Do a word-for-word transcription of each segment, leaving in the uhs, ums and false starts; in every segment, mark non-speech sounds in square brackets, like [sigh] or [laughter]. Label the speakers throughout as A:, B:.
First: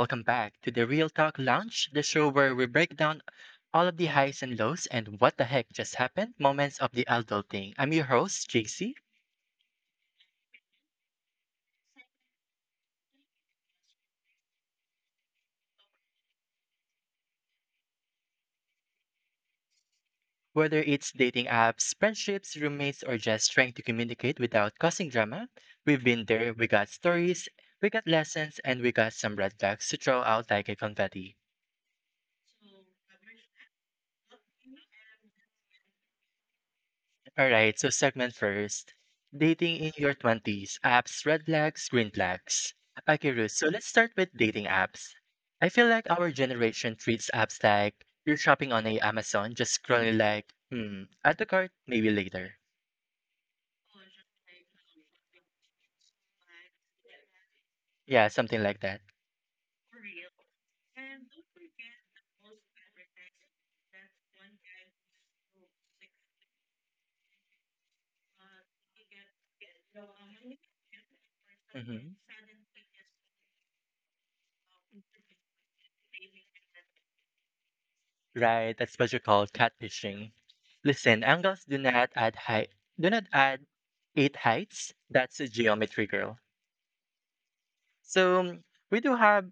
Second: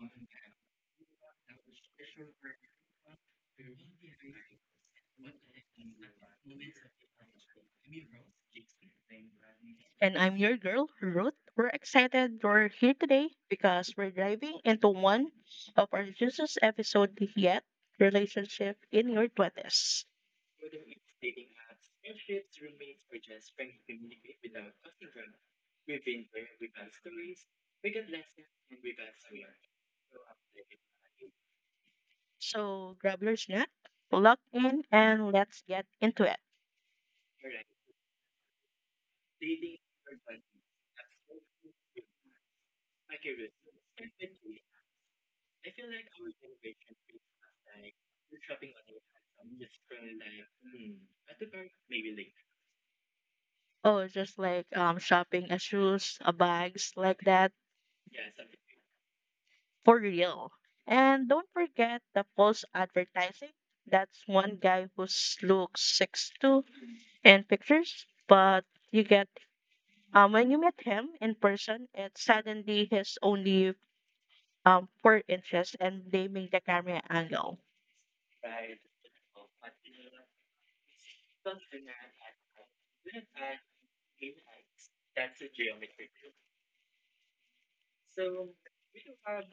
A: Welcome back to the Real Talk Lounge, the show where we break down all of the highs and lows and what the heck just happened moments of the adulting. I'm your host, J C.
B: And I'm your girl, Ruth. We're excited you're here today because we're diving into one of our juiciest episode yet, relationship in your twenties.
A: Whether it's dating apps, friendships, roommates, or just trying to communicate without causing drama, we've been there, we got stories, we got lessons, and we got some red flags to throw out like a confetti.
B: So grab your snack, lock in, and let's get into it.
A: Alright, so segment first. Dating in your twenties, apps, red flags, green flags. Okay, Ruth, so let's start with dating apps. I feel like our generation treats apps like you're shopping on a Amazon, just scrolling like, hmm, add to cart, maybe later.
B: Oh, just like um, shopping a shoes, a bags, like that,
A: Yeah, something like that.
B: for real. And don't forget the false advertising. That's one guy who looks six two in pictures, but you get Um, when you meet him in person,
A: hmm
B: it's suddenly his only um, four inches and blaming the camera angle.
A: Right, that's what you call catfishing. Listen, angles do not add height, do not add eight heights. That's a geometry girl. So um, we do have.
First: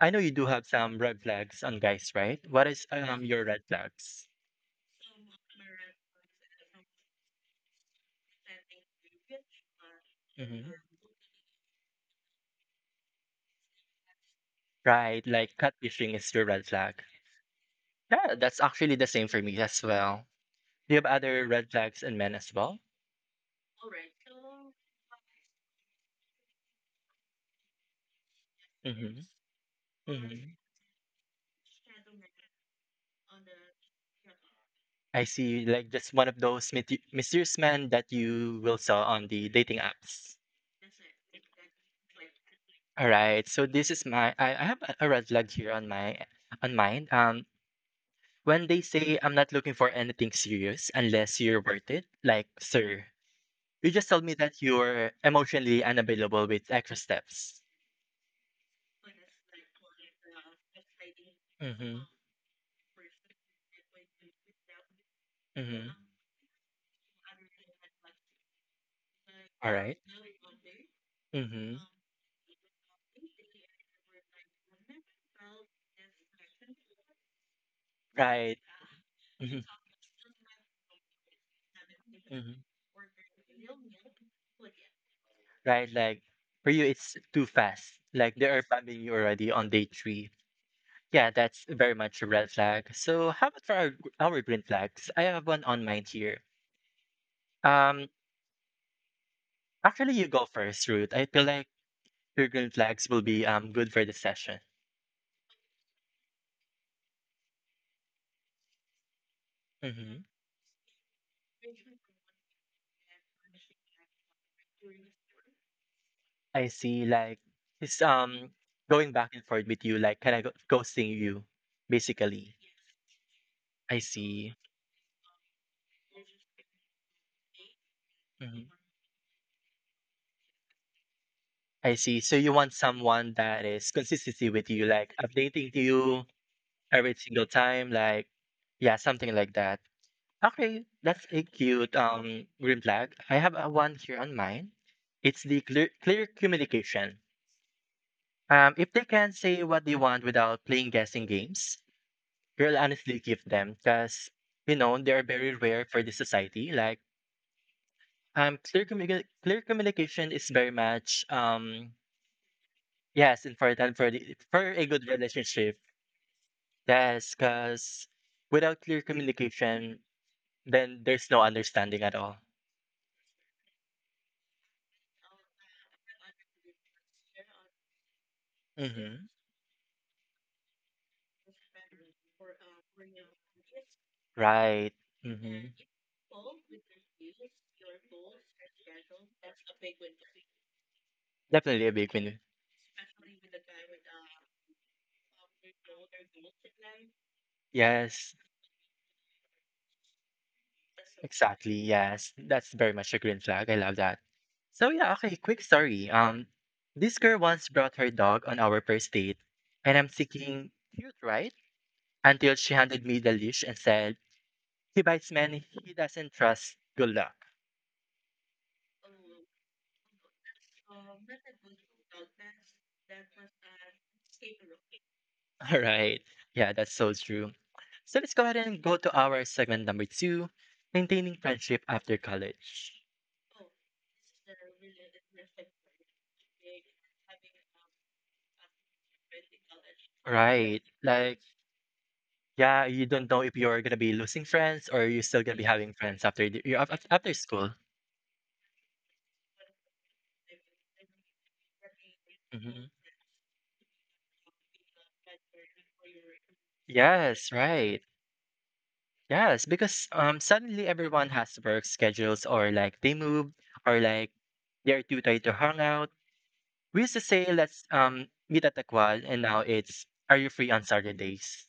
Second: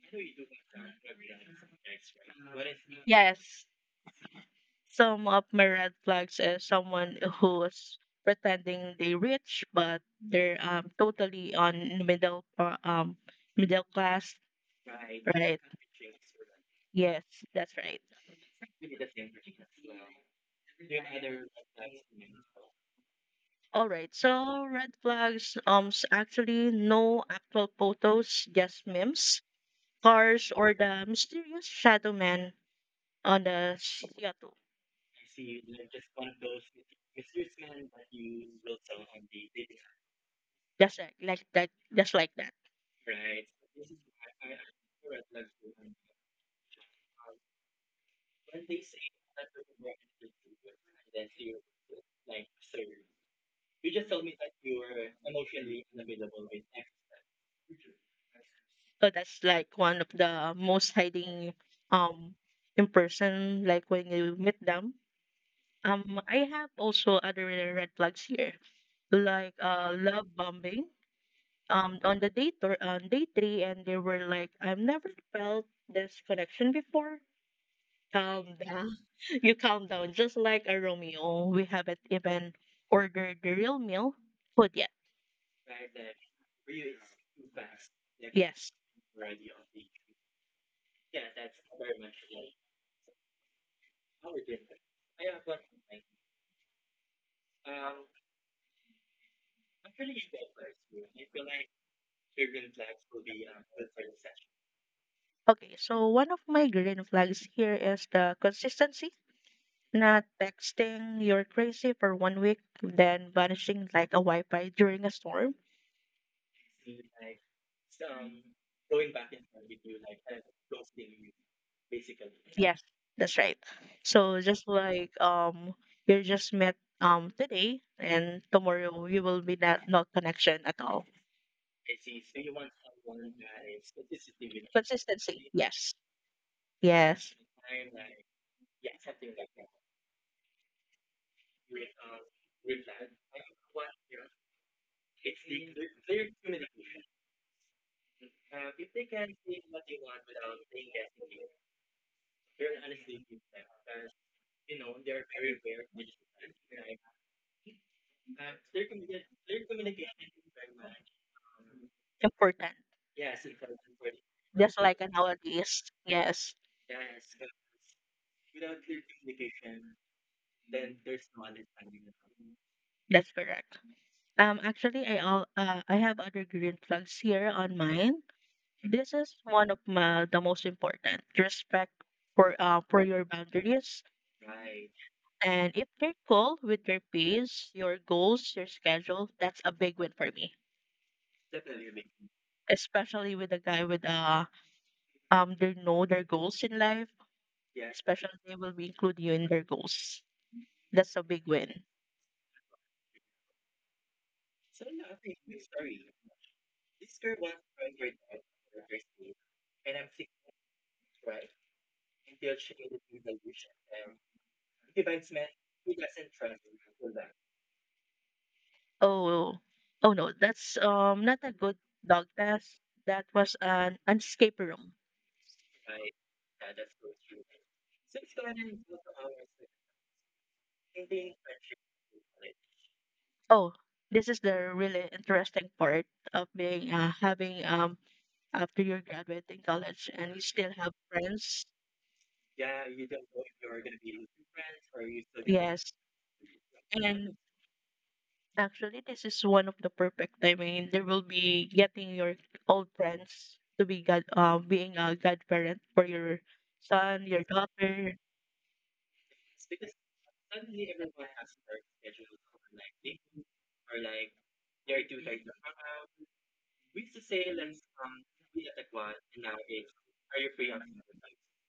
A: I know you do have some red flags on guys, right? What is um your red
B: Yes,
A: flags?
B: some of my red flags is someone who's pretending they rich, but they're
A: hmm
B: um, totally on middle or um, middle class,
A: Right, like
B: right?
A: catfishing is your red flag.
B: Yes, that's right.
A: Yeah, that's actually the same for me as well. Do you have other red flags in men as well?
B: All right, so red flags um s- actually no actual photos, just
A: Mm-hmm.
B: memes,
A: Mm-hmm.
B: cars, or the mysterious shadow man on the C O two.
A: I see, like just one of those mythi- mysterious men that you will saw on the dating apps.
B: That's right, like like that, just like that.
A: All right, so this is my I, I have a a red flag here on my on mine. Um, When they say I'm not looking for anything serious unless you're worth it, like, sir, you just told me that you're emotionally unavailable with extra steps.
B: So that's like one of the most hiding
A: Mm-hmm.
B: um in person, like when you meet them.
A: Mm-hmm.
B: Um, I have also other red flags here, like
A: All
B: uh
A: right.
B: love bombing.
A: Mm-hmm.
B: Um, on the date or on day three, and they were like, "I've never felt this connection before." Calm
A: Right.
B: down, [laughs] you
A: Mm-hmm.
B: calm down, just like a Romeo. We haven't
A: hmm
B: even ordered the real meal food yet.
A: Right, like for you, it's too fast. Like they are
B: Yes.
A: bumping you already on day three. Yeah, that's very much a red flag. So how about for our, gr- our green flags? I have one on mine here. Um, Actually, you go first, Ruth. I feel like your green flags will be um good for the session.
B: Okay, so one of my green flags here is the consistency,
A: Mm-hmm.
B: not texting you're crazy for one week, then vanishing like a Wi-Fi during a storm.
A: I see, like it's um going back and forth with you. Like, kind of ghosting you, basically?
B: Yes, that's right.
A: I
B: So
A: see.
B: just like um you're just met um today and
A: Mm-hmm.
B: tomorrow you will be not no connection at all.
A: I see. So you want someone that is consistency with you, like
B: Consistency,
A: updating to
B: yes.
A: you every
B: Yes.
A: single time, like yeah, something like that. Okay, that's a cute um green flag. I have a one here on mine. It's the clear clear communication. Um, if they can say what they want without playing guessing games, we'll honestly give them because you know they are very rare for the society. Like um, clear commu- clear communication is very much um
B: Important.
A: yes important for the for
B: Just
A: a
B: like
A: good relationship.
B: nowadays. Yes,
A: Yes, because without clear communication, then there's no understanding at all.
B: that's correct. Um, actually, I all uh, I have other green flags here on mine. This
A: Mm-hmm.
B: is one of my the most important respect for uh for your boundaries.
A: Right. Mm-hmm.
B: And if they're cool with your pace, your goals, your schedule, that's a big win for me.
A: Definitely a big win.
B: Especially with a guy with uh um they know their goals in life.
A: Yes.
B: Especially they will be including you in their goals. That's a big
A: Exactly.
B: win.
A: Yes. That's very much a green flag. I love that. So yeah, okay, quick story. Um this girl once brought her dog on our first date and I'm thinking cute, right? Until she handed me the leash and said, he bites men he doesn't trust. Good luck.
B: Oh, oh no, that's um not a good dog test. That was an escape room.
A: [laughs] All right. Yeah, that's so true. So let's go ahead and go to our segment number two, maintaining friendship after college.
B: Oh, this is the really interesting part of being uh, having um after you're graduating college and you still
A: Right.
B: have
A: Like
B: friends.
A: yeah,
B: Yes,
A: you don't know if you're gonna be losing friends or you're still gonna be yes having friends after the you af af after
B: and
A: school.
B: actually this is one of the perfect timing. There will be getting your old
A: Mhm.
B: friends to be god uh, being a godparent for your son, your
A: Yes, right.
B: daughter.
A: Yes, because um suddenly everyone has work schedules or like they move or like they're too tired to hang out. We used to say let's um meet at the quad and now it's are you free on Saturdays?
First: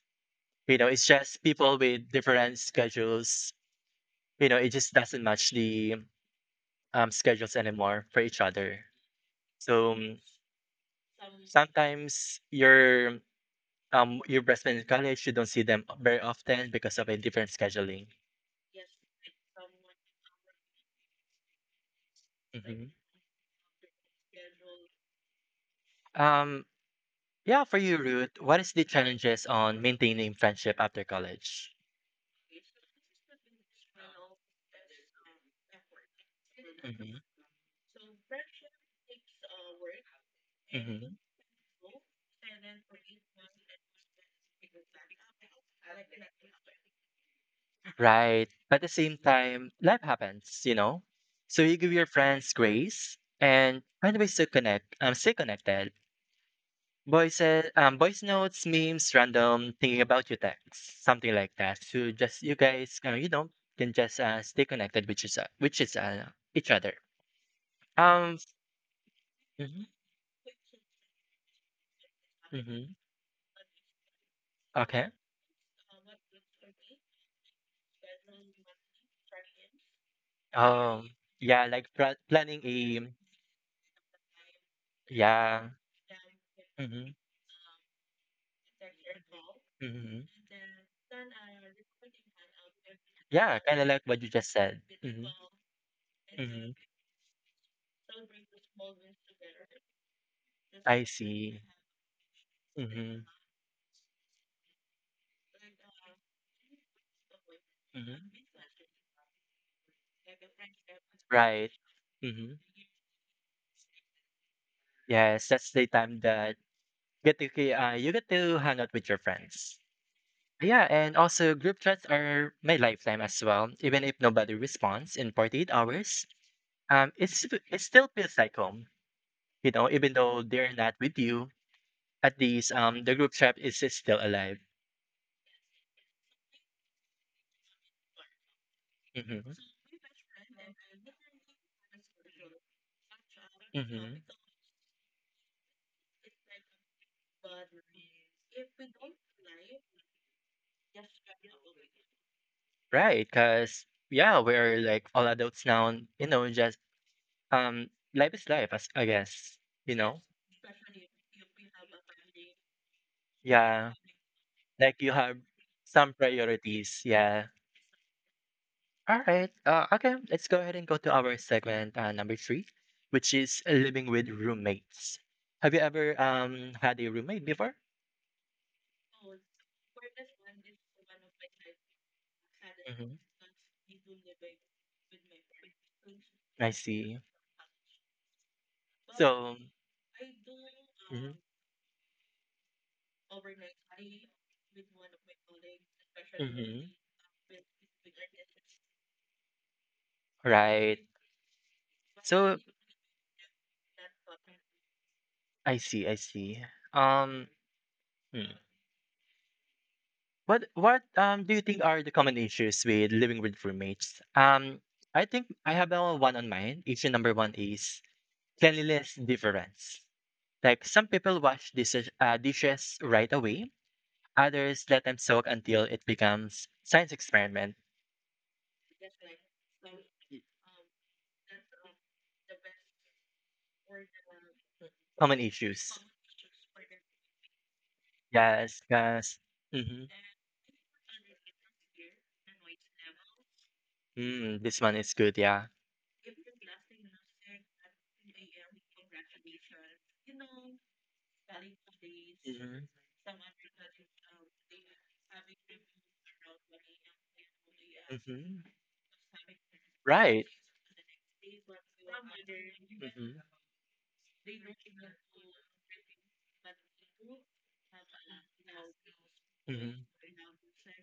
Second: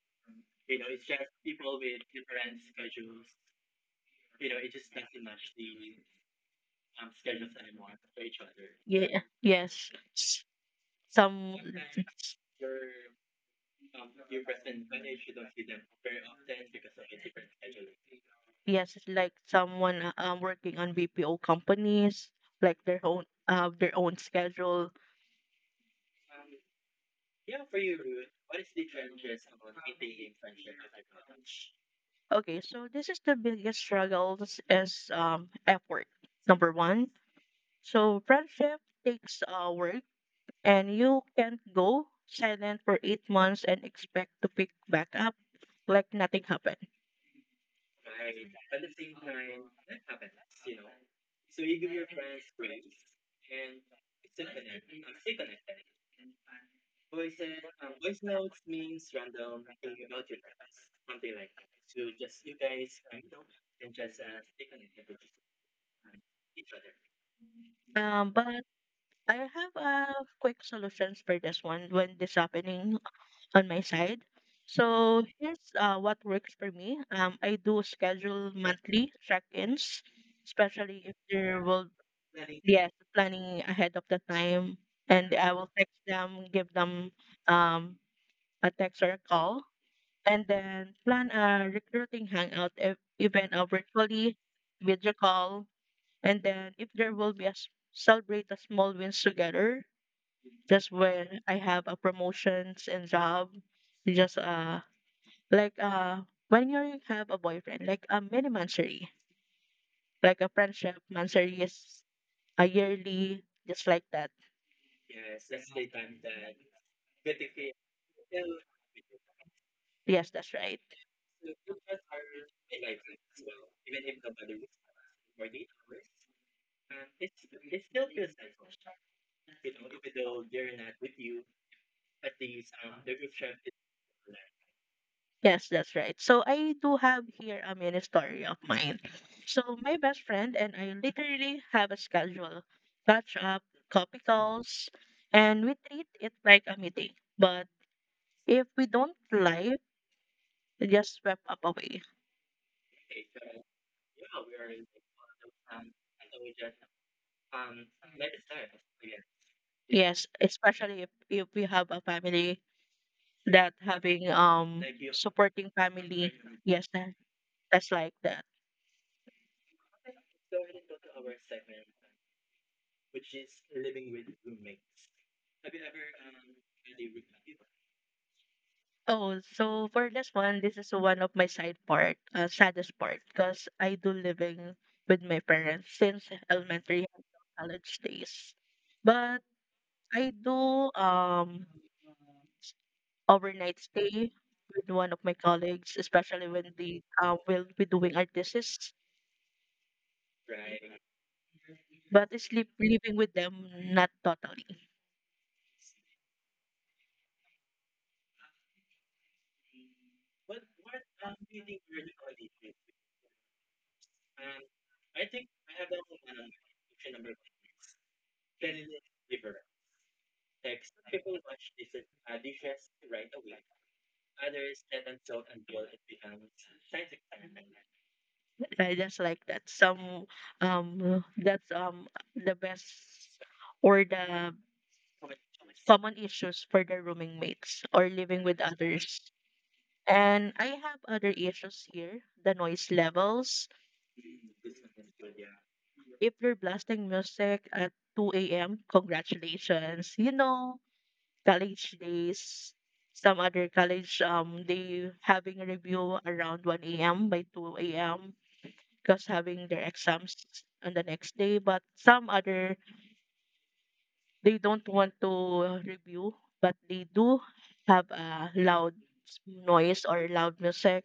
A: You know, it's just people with different schedules. You know, it just doesn't match the um schedules anymore for each other.
B: Yeah, yes.
A: So um,
B: s- Some.
A: Sometimes your um your best friend in college, you don't see them very often because of a different scheduling.
B: Yes, it's like someone uh, um, working on B P O companies, like
A: Mhm.
B: their own uh, their own schedule.
A: Um, yeah, for you, Ruth, what is the challenges on maintaining friendship after college?
B: Okay, so this is the biggest struggles is um effort. Number one,
A: Mhm.
B: so friendship takes uh, work, and
A: Mm-hmm.
B: you can't go silent for eight months and expect to pick back up like nothing happened.
A: Right. But at the same time, life happens, you know? So you give your friends grace and find ways to connect, um, stay connected. Voices, um, voice notes, memes, random thinking about you texts, something like that. So just you guys, uh, you know, can just uh, stay connected, which is uh, which is uh, each other.
B: Um,
A: Um.
B: but I have
A: mhm.
B: a quick solutions for this one when this
A: Mm-hmm.
B: happening. On my side.
A: Okay.
B: So here's uh, what works for me. Um, I do schedule monthly check-ins, especially
A: Um,
B: if
A: yeah,
B: there will.
A: like pla- planning
B: Planning. Yes,
A: a, mm,
B: planning ahead of the time, and I
A: yeah.
B: will text them, give
A: Mm-hmm.
B: them um a text or a call,
A: Mm-hmm.
B: and then plan a recruiting hangout ev- event
A: Yeah,
B: uh,
A: kind of like what you
B: virtually,
A: just said.
B: video
A: Mm-hmm.
B: call, and
A: Mm-hmm.
B: then if there will be a s- celebrate the small wins together. Just
A: I
B: when I
A: see.
B: have a promotions and
A: Mm-hmm.
B: job, just uh like uh when you have a boyfriend like
A: Mm-hmm.
B: a mini monthsary like a friendship monthsary
A: Right.
B: is
A: Mhm.
B: a yearly just like that,
A: Yes, that's the time that get to ki- uh, you get to hang out with your friends.
B: yes, that's right,
A: Yeah, and also group chats are my lifetime as well. Even if nobody responds in forty-eight hours, um, it's it
B: it still
A: still
B: feels
A: feels
B: that.
A: like home. You know, even though they're not with you, at least um the group chat is is still alive.
B: Yes, that's right. So I do have here a mini story of mine.
A: Mm-hmm.
B: So my best friend and I literally have a schedule, catch up,
A: Mm-hmm.
B: copy calls, and we treat it like a meeting. But if we don't live, we just swept up away.
A: Right, because yeah, we're like all adults now. and, You know, just um, life is life, as I guess. You know.
B: Yes, especially if, if we have a family that
A: Yeah,
B: having um
A: like you have
B: supporting
A: some
B: family, yes,
A: priorities.
B: that,
A: Yeah.
B: that's like that.
A: All right. Uh, okay. Let's go ahead and go to our segment uh, number three, which is living with roommates. Have you ever um had a roommate before?
B: Oh, so for this one, this is one of my side part uh, saddest
A: hmm
B: part because I do living with my parents since
A: I
B: elementary
A: see.
B: and college days, but
A: So.
B: I do
A: Mhm,
B: um overnight stay with one of my colleagues especially when
A: mhm.
B: they uh, will be doing our thesis,
A: Right.
B: but I
A: So
B: sleep living with them not totally.
A: I see, I see. Um, hmm. What what um do you think are the common issues with living with roommates? Um, I think I have a one on mind. Issue number one is cleanliness difference. Like some people wash dishes, uh, dishes right away, others let them soak until it becomes science experiment.
B: I just like that. Some um that's um the best or the
A: Common issues.
B: common issues for the rooming mates or living with
A: Yes,
B: others.
A: yes. Mm-hmm.
B: And I have other issues here, the noise levels.
A: Mm, this one is good, yeah.
B: If you're blasting music at two a m, congratulations. You know, college days,
A: Mm-hmm.
B: some other college um they having a review around one a m by two a m
A: Mm-hmm.
B: because having their exams
A: Right.
B: on the next day, but some other.
A: Mhm.
B: They don't want to review, but they do have a loud noise
A: Mhm.
B: or loud music.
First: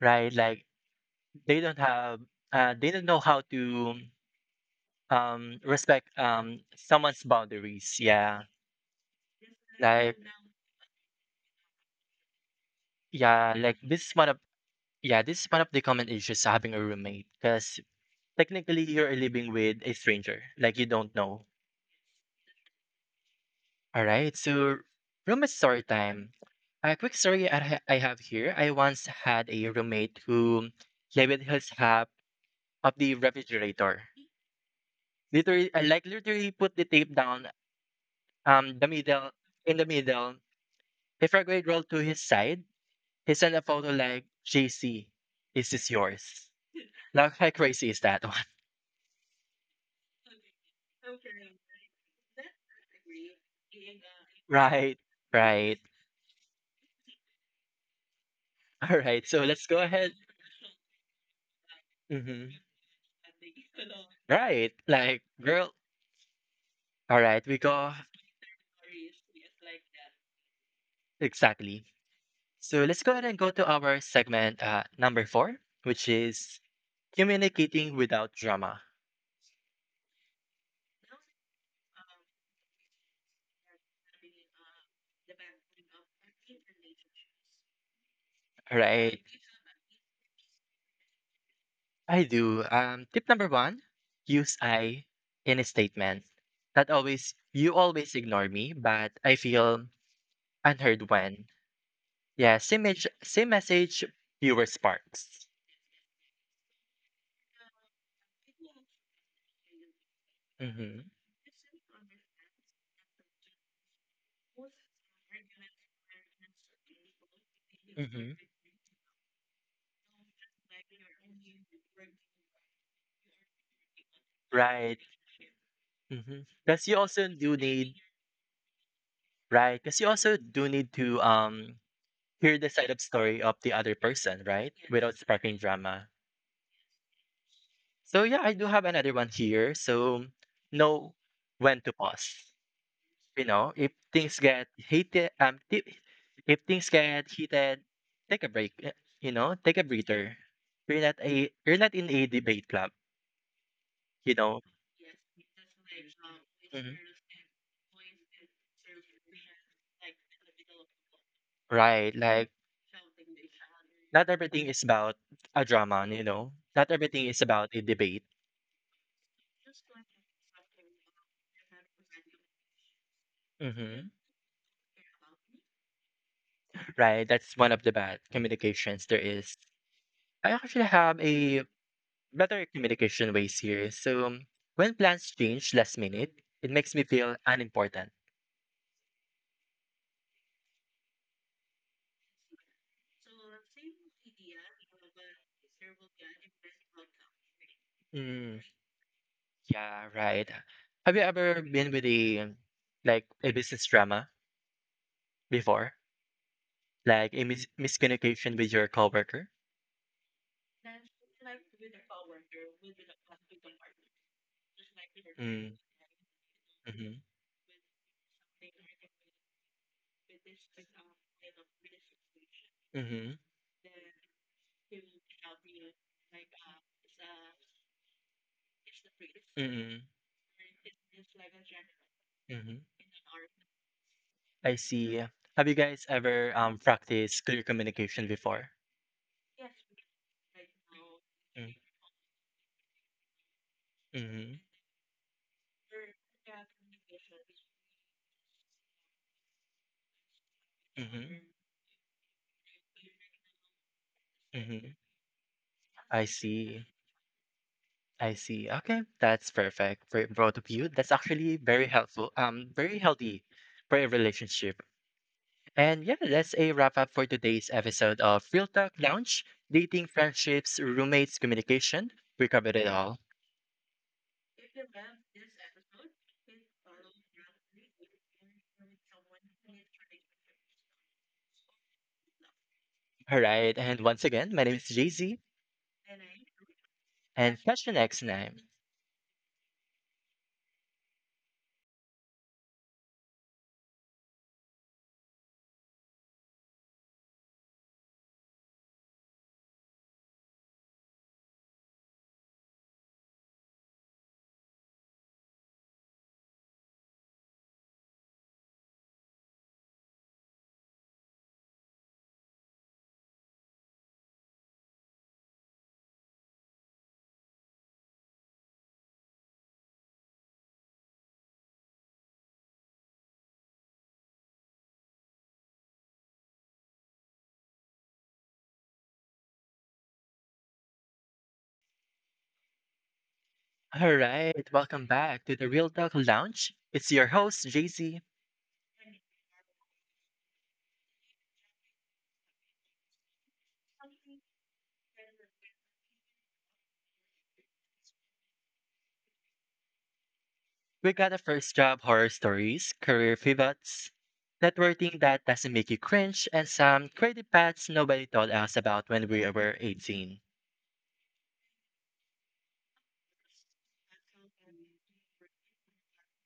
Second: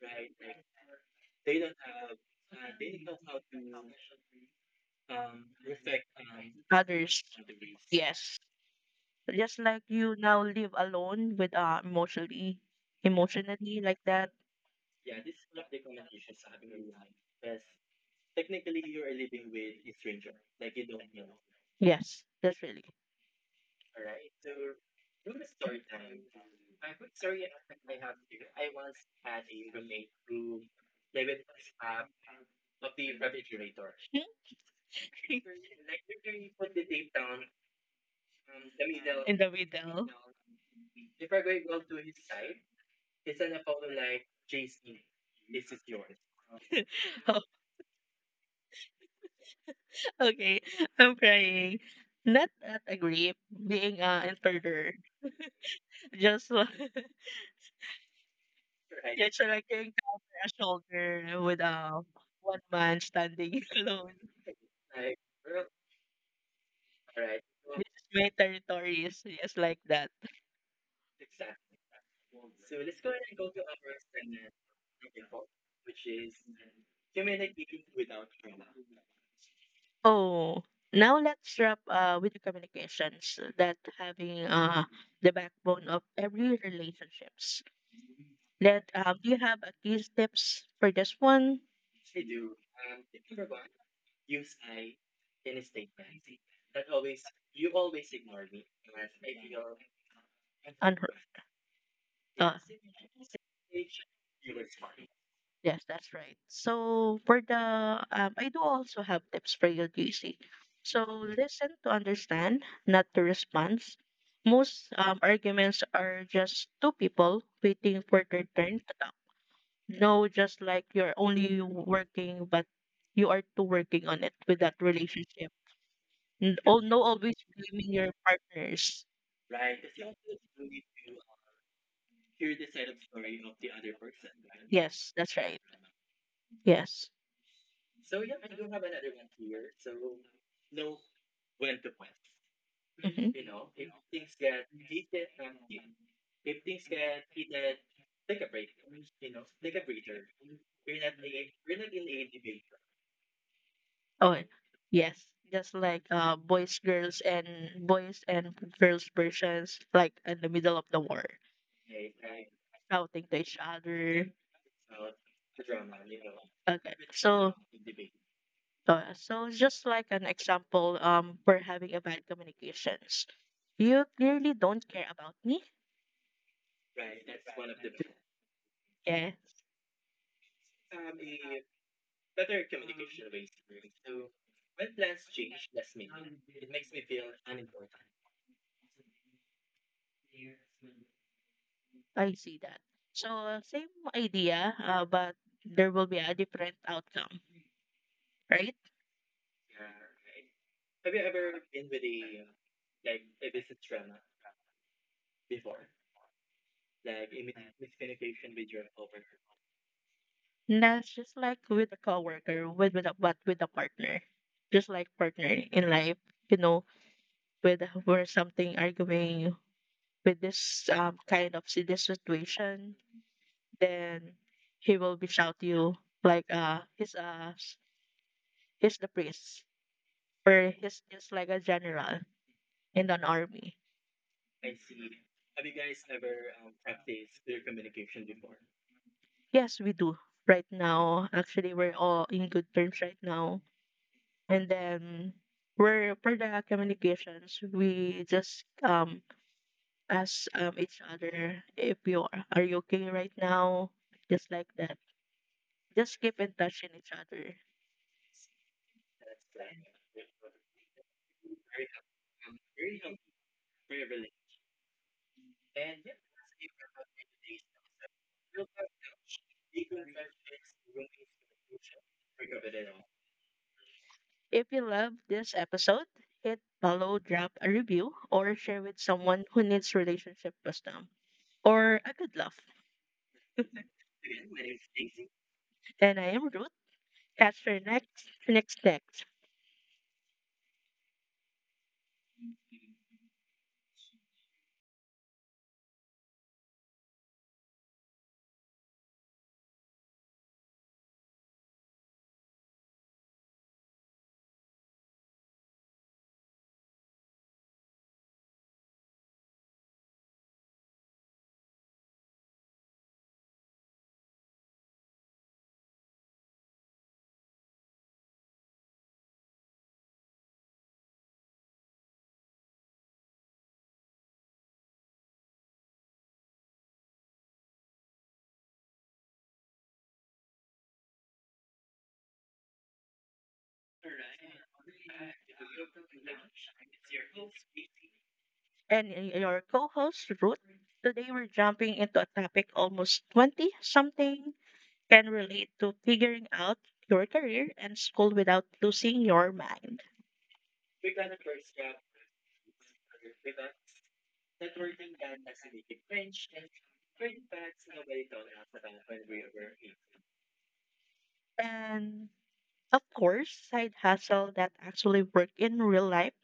A: Right, like they don't have uh they don't know how to um respect um someone's
B: Others,
A: boundaries.
B: yes,
A: Yeah.
B: just like you
A: Like
B: now live alone with uh emotionally,
A: yeah, like
B: emotionally like
A: this is one
B: that.
A: of yeah, this is one of the common issues having a roommate because technically you're living with a stranger. Like you don't know.
B: Yes, that's really
A: All right. So roommate story time. A quick story I, ha- I have here. I once had a roommate who labeled his half of the refrigerator.
B: [laughs]
A: Literally, I like literally put the tape down, um, the middle
B: in the
A: in the
B: middle.
A: middle. If our grade rolled to his side, he sent a photo like, "J C, is this yours." Like,
B: Oh,
A: how crazy is that one? [laughs]
B: [laughs] okay, I'm crying. Not at a grip, being uh, intruder.
A: Right, right,
B: Just. [laughs]
A: all right.
B: Yes, so
A: So
B: like
A: let's
B: you
A: go ahead.
B: encounter a shoulder with a one
A: Mm-hmm.
B: man standing [laughs] alone.
A: Right, like, girl. All right, we
B: This
A: go
B: is my territories, just like that.
A: exactly. So let's go ahead and go to our segment uh, number four, which is communicating without drama.
B: Oh, now let's wrap uh with the communications that having uh the backbone of every relationships.
A: All
B: That
A: right.
B: um, Do you have a key tips for this one?
A: I do. Um, tip number one, use I in a statement. That always, you always ignore me, but I feel
B: And
A: unheard
B: her,
A: when.
B: uh,
A: Yeah, same, message, same message, fewer sparks.
B: yes, that's right. So for the um, I do also have tips for you, J C.
A: Mm-hmm.
B: So listen to understand, not to respond. Most um, arguments are just two people waiting for
A: Mm-hmm.
B: their turn to talk. No, just like you're only working, but you are two working on it with that
A: Right.
B: relationship. N- al-
A: Because you
B: No,
A: also
B: always
A: do
B: blaming
A: need,
B: your partners.
A: right? Because you also do need to um hear the side of story of the other person, right?
B: Yes,
A: Without
B: that's
A: sparking
B: right.
A: drama.
B: Yes.
A: So yeah, I do have another one here. So know when to pause.
B: Mhm.
A: You know, if things get heated, um, if, if things get heated, take a break. eh, You know, take a breather. You're not a you're not in a debate club. You
B: Oh,
A: know,
B: yes. Just like uh, boys,
A: Mhm.
B: girls, and boys and girls versions, like in the middle of the war,
A: right? Like
B: shouting to each
A: not
B: other.
A: everything is about a drama. You know, not
B: Okay,
A: everything is
B: so
A: about a debate.
B: uh, so just like an example, um, for having a bad communications, you
A: hmm
B: clearly don't care about me.
A: Right? That's one of the bad communications there
B: Yeah,
A: is. I actually have a better communication ways here. So um, when plans change last minute, it makes me feel unimportant.
B: I see that. So uh, same idea, uh, but there will be a different outcome,
A: Mm,
B: right?
A: yeah, right. Have you ever been with a um, like a business drama before, like a mis- miscommunication with your coworker?
B: No, it's just like with a coworker, with with a, but with a partner, just like partner
A: Mm,
B: in life, you know,
A: mm-hmm,
B: with where something arguing with this um kind of si- this situation,
A: mm-hmm,
B: then he will be shout you like uh he's uh s- he's the priest
A: mm-hmm,
B: or he's just like a general
A: mm-hmm.
B: in an army.
A: I see. Have you guys ever um practiced clear communication before?
B: Yes, we do right now.
A: Mm,
B: Actually, we're all in good terms right now,
A: mm-hmm,
B: and then. We're, for the communications, we just um ask um, each
A: mm-hmm.
B: other if you are, are you okay right now, just like
A: Mhm.
B: that. Just
A: I
B: keep in touch
A: see.
B: in each other.
A: I see. Okay, that's perfect for both of you. That's actually very helpful, um, very healthy for a relationship. And yeah, that's a wrap up for today's episode of Real Talk Lounge, dating, friendships, roommates, communication. We covered it all.
B: If you love this episode, hit follow, drop a review, or share with someone who needs relationship wisdom or a good laugh.
A: All right. And once again, my name is Jay Z,
B: And I am Ruth.
A: and
B: Catch your
A: catch you next
B: next,
A: time.
B: next, next.
A: All right. Welcome back to the Real Talk Lounge. It's your host, Jay Z.
B: And y- your co-host Ruth. Today we're jumping into a topic almost 20 something can relate to figuring out your career and school without losing your mind.
A: We got a first job horror stories, career pivots, networking that doesn't make you cringe, and some creative paths nobody told us about when we were eighteen.
B: And of course, side hustle that actually work in real life.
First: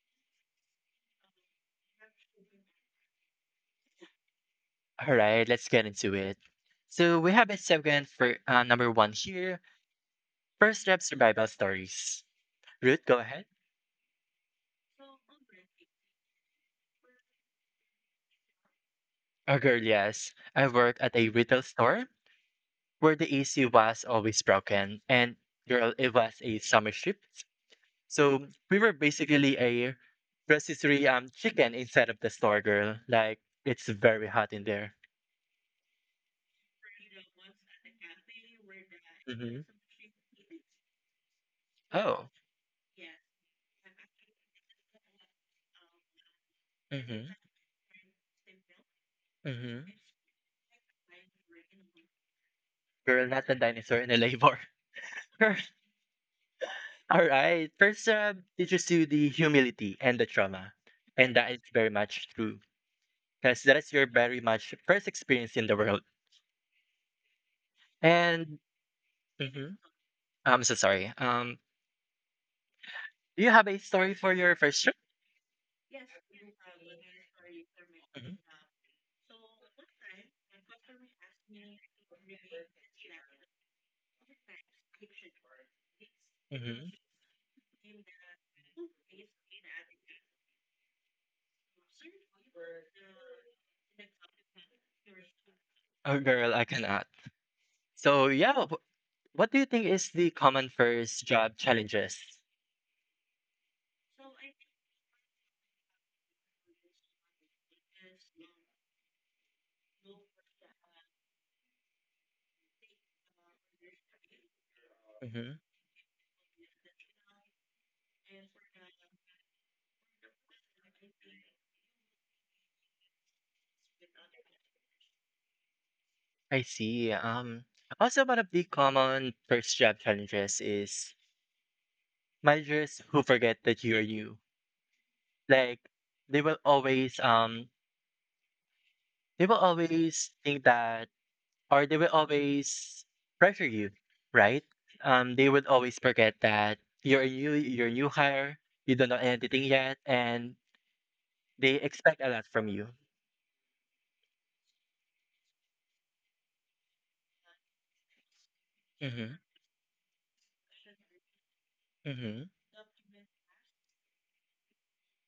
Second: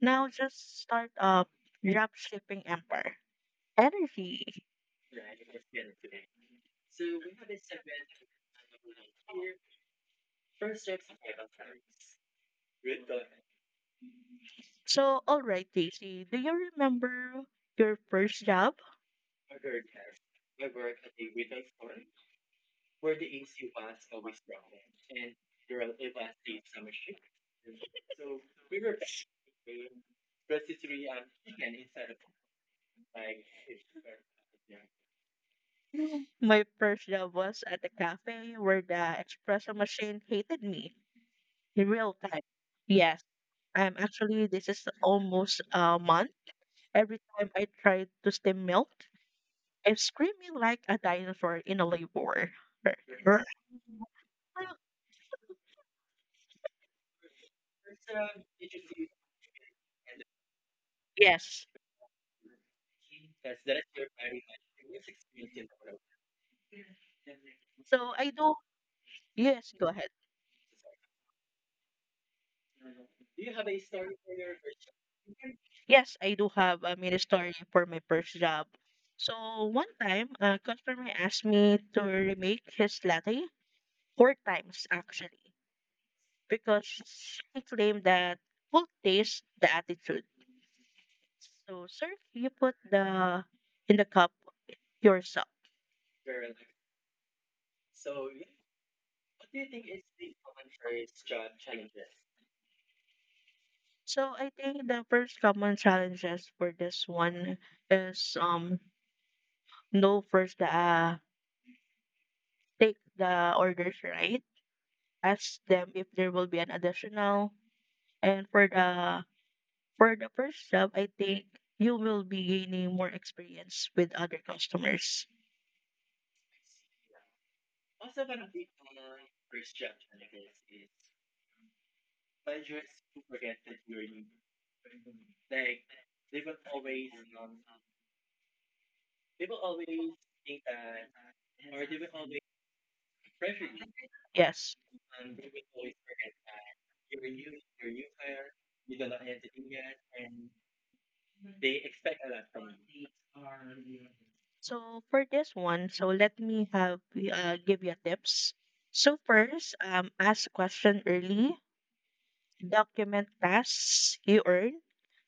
B: Now just start up drop shipping empire. Energy.
A: All right, let's get into it. So we have a segment for uh, number one here first job survival stories. Ruth, go ahead.
B: So all right, Daisy, do you remember your first job? [laughs]
A: Oh, girl, yes. I worked at a retail store where the A C was always broken, and girl, it was a summer shift, so we were basically a rotisserie um chicken inside of the store, girl. Like it's very hot in there.
B: Mm. My first job was at a cafe where the
A: hmm
B: espresso machine hated me in real
A: Oh.
B: time. Yes, I'm actually this is almost a month. Every
A: Mm-hmm.
B: time I tried to steam milk,
A: Mm-hmm.
B: I'm screaming like a dinosaur in a labor. [laughs]
A: Girl, not the dinosaur in the labor. [laughs] Girl, all right. [laughs] First, uh, teaches you the humility and the trauma, and that is
B: Yes.
A: very much true because that is your very much first experience in the world.
B: So I do,
A: And
B: yes,
A: Mhm.
B: go ahead.
A: I'm so sorry. Um, do you have a story for your first trip?
B: Yes, I do have a mini story for my first
A: Mhm,
B: job. So one time, a customer asked me to remake his latte four times actually,
A: mhm.
B: because he claimed that cold taste the attitude. So, sir, you put the in the cup yourself.
A: Oh, girl, I cannot. So, yeah, wh- what do you think is the common first job challenges?
B: So I think the first common challenges for this one is um no first uh take the orders right,
A: Mm-hmm.
B: ask them if there will be an additional. And for the for the first job, I think you will be gaining more experience with other customers.
A: I see. Um, also one of the common first job challenges is managers who forget that you're you. Like they will always um they will always think that or they will always pressure you, right?
B: Yes.
A: Um, they would always forget that you're a new, you're a new hire, you don't know anything yet, and they expect a lot from you.
B: So for this one, so let me have uh, give you tips. So
A: Mm-hmm.
B: first, um, ask question early.
A: Mm-hmm.
B: Document tasks you earn.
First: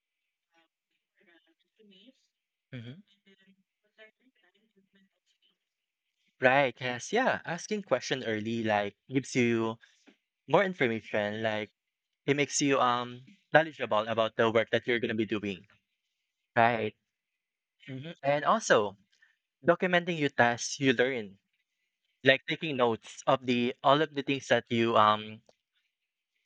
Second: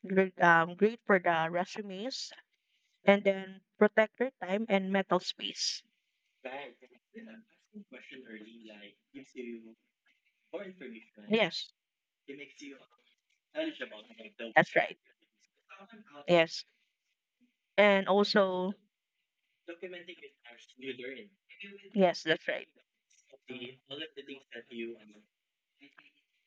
B: Great, um, great for the resumes,
A: Mm-hmm.
B: and then protect your time and mental space.
A: Right. Yes. Yeah. Asking question early like gives you more information.
B: Yes,
A: Like it makes you um knowledgeable about the work
B: that's
A: that
B: right.
A: you're gonna be doing.
B: Yes.
A: Right.
B: And
A: Mm-hmm. And
B: also,
A: also documenting your tasks you learn,
B: yes,
A: like
B: that's right.
A: taking notes of the all of the things that you um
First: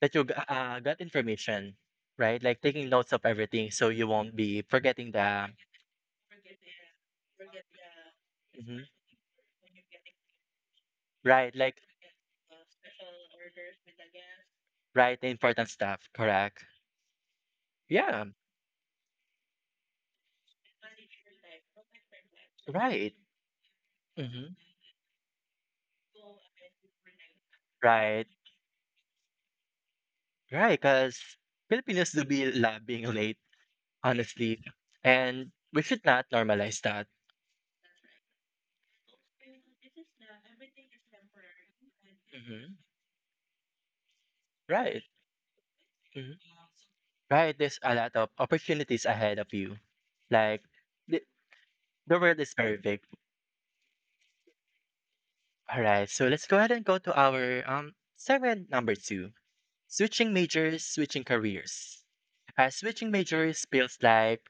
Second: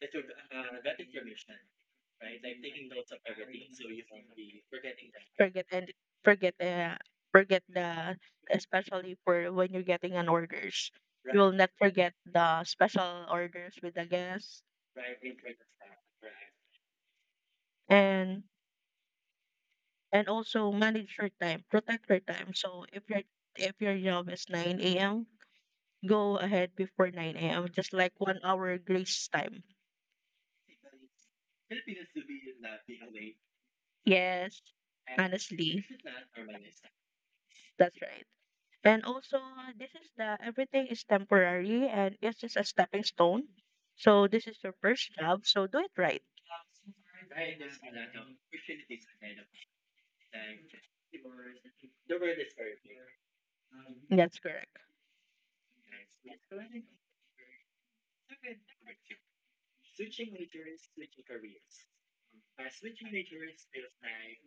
A: That you g uh, got information, right? Like taking notes of everything so you won't be forgetting the
B: Forget and forget uh, forget the
A: mhm.
B: especially for when you're getting an orders. You will
A: Right,
B: not
A: like
B: forget the special orders with the guests,
A: right, the important stuff, correct? Yeah.
B: and and also manage your time, protect your time. So if
A: Right.
B: your if your job is
A: Hmm.
B: nine a.m., go ahead before nine a.m. Just like
A: Right.
B: one hour grace time.
A: Right. Because Filipinos do be love being late, honestly.
B: Yes,
A: And we
B: honestly,
A: should not normalize that.
B: that's right. And also, this is the everything is temporary and it's just a
A: Hmm.
B: stepping stone. So this is your
A: Right.
B: first job, so do it right.
A: Hmm. Right. There's a lot of opportunities ahead of you. Like, the, the world is very big.
B: That's correct.
A: All right, so let's go ahead and go to our um segment number two. Switching majors, switching careers. Uh, switching majors feels like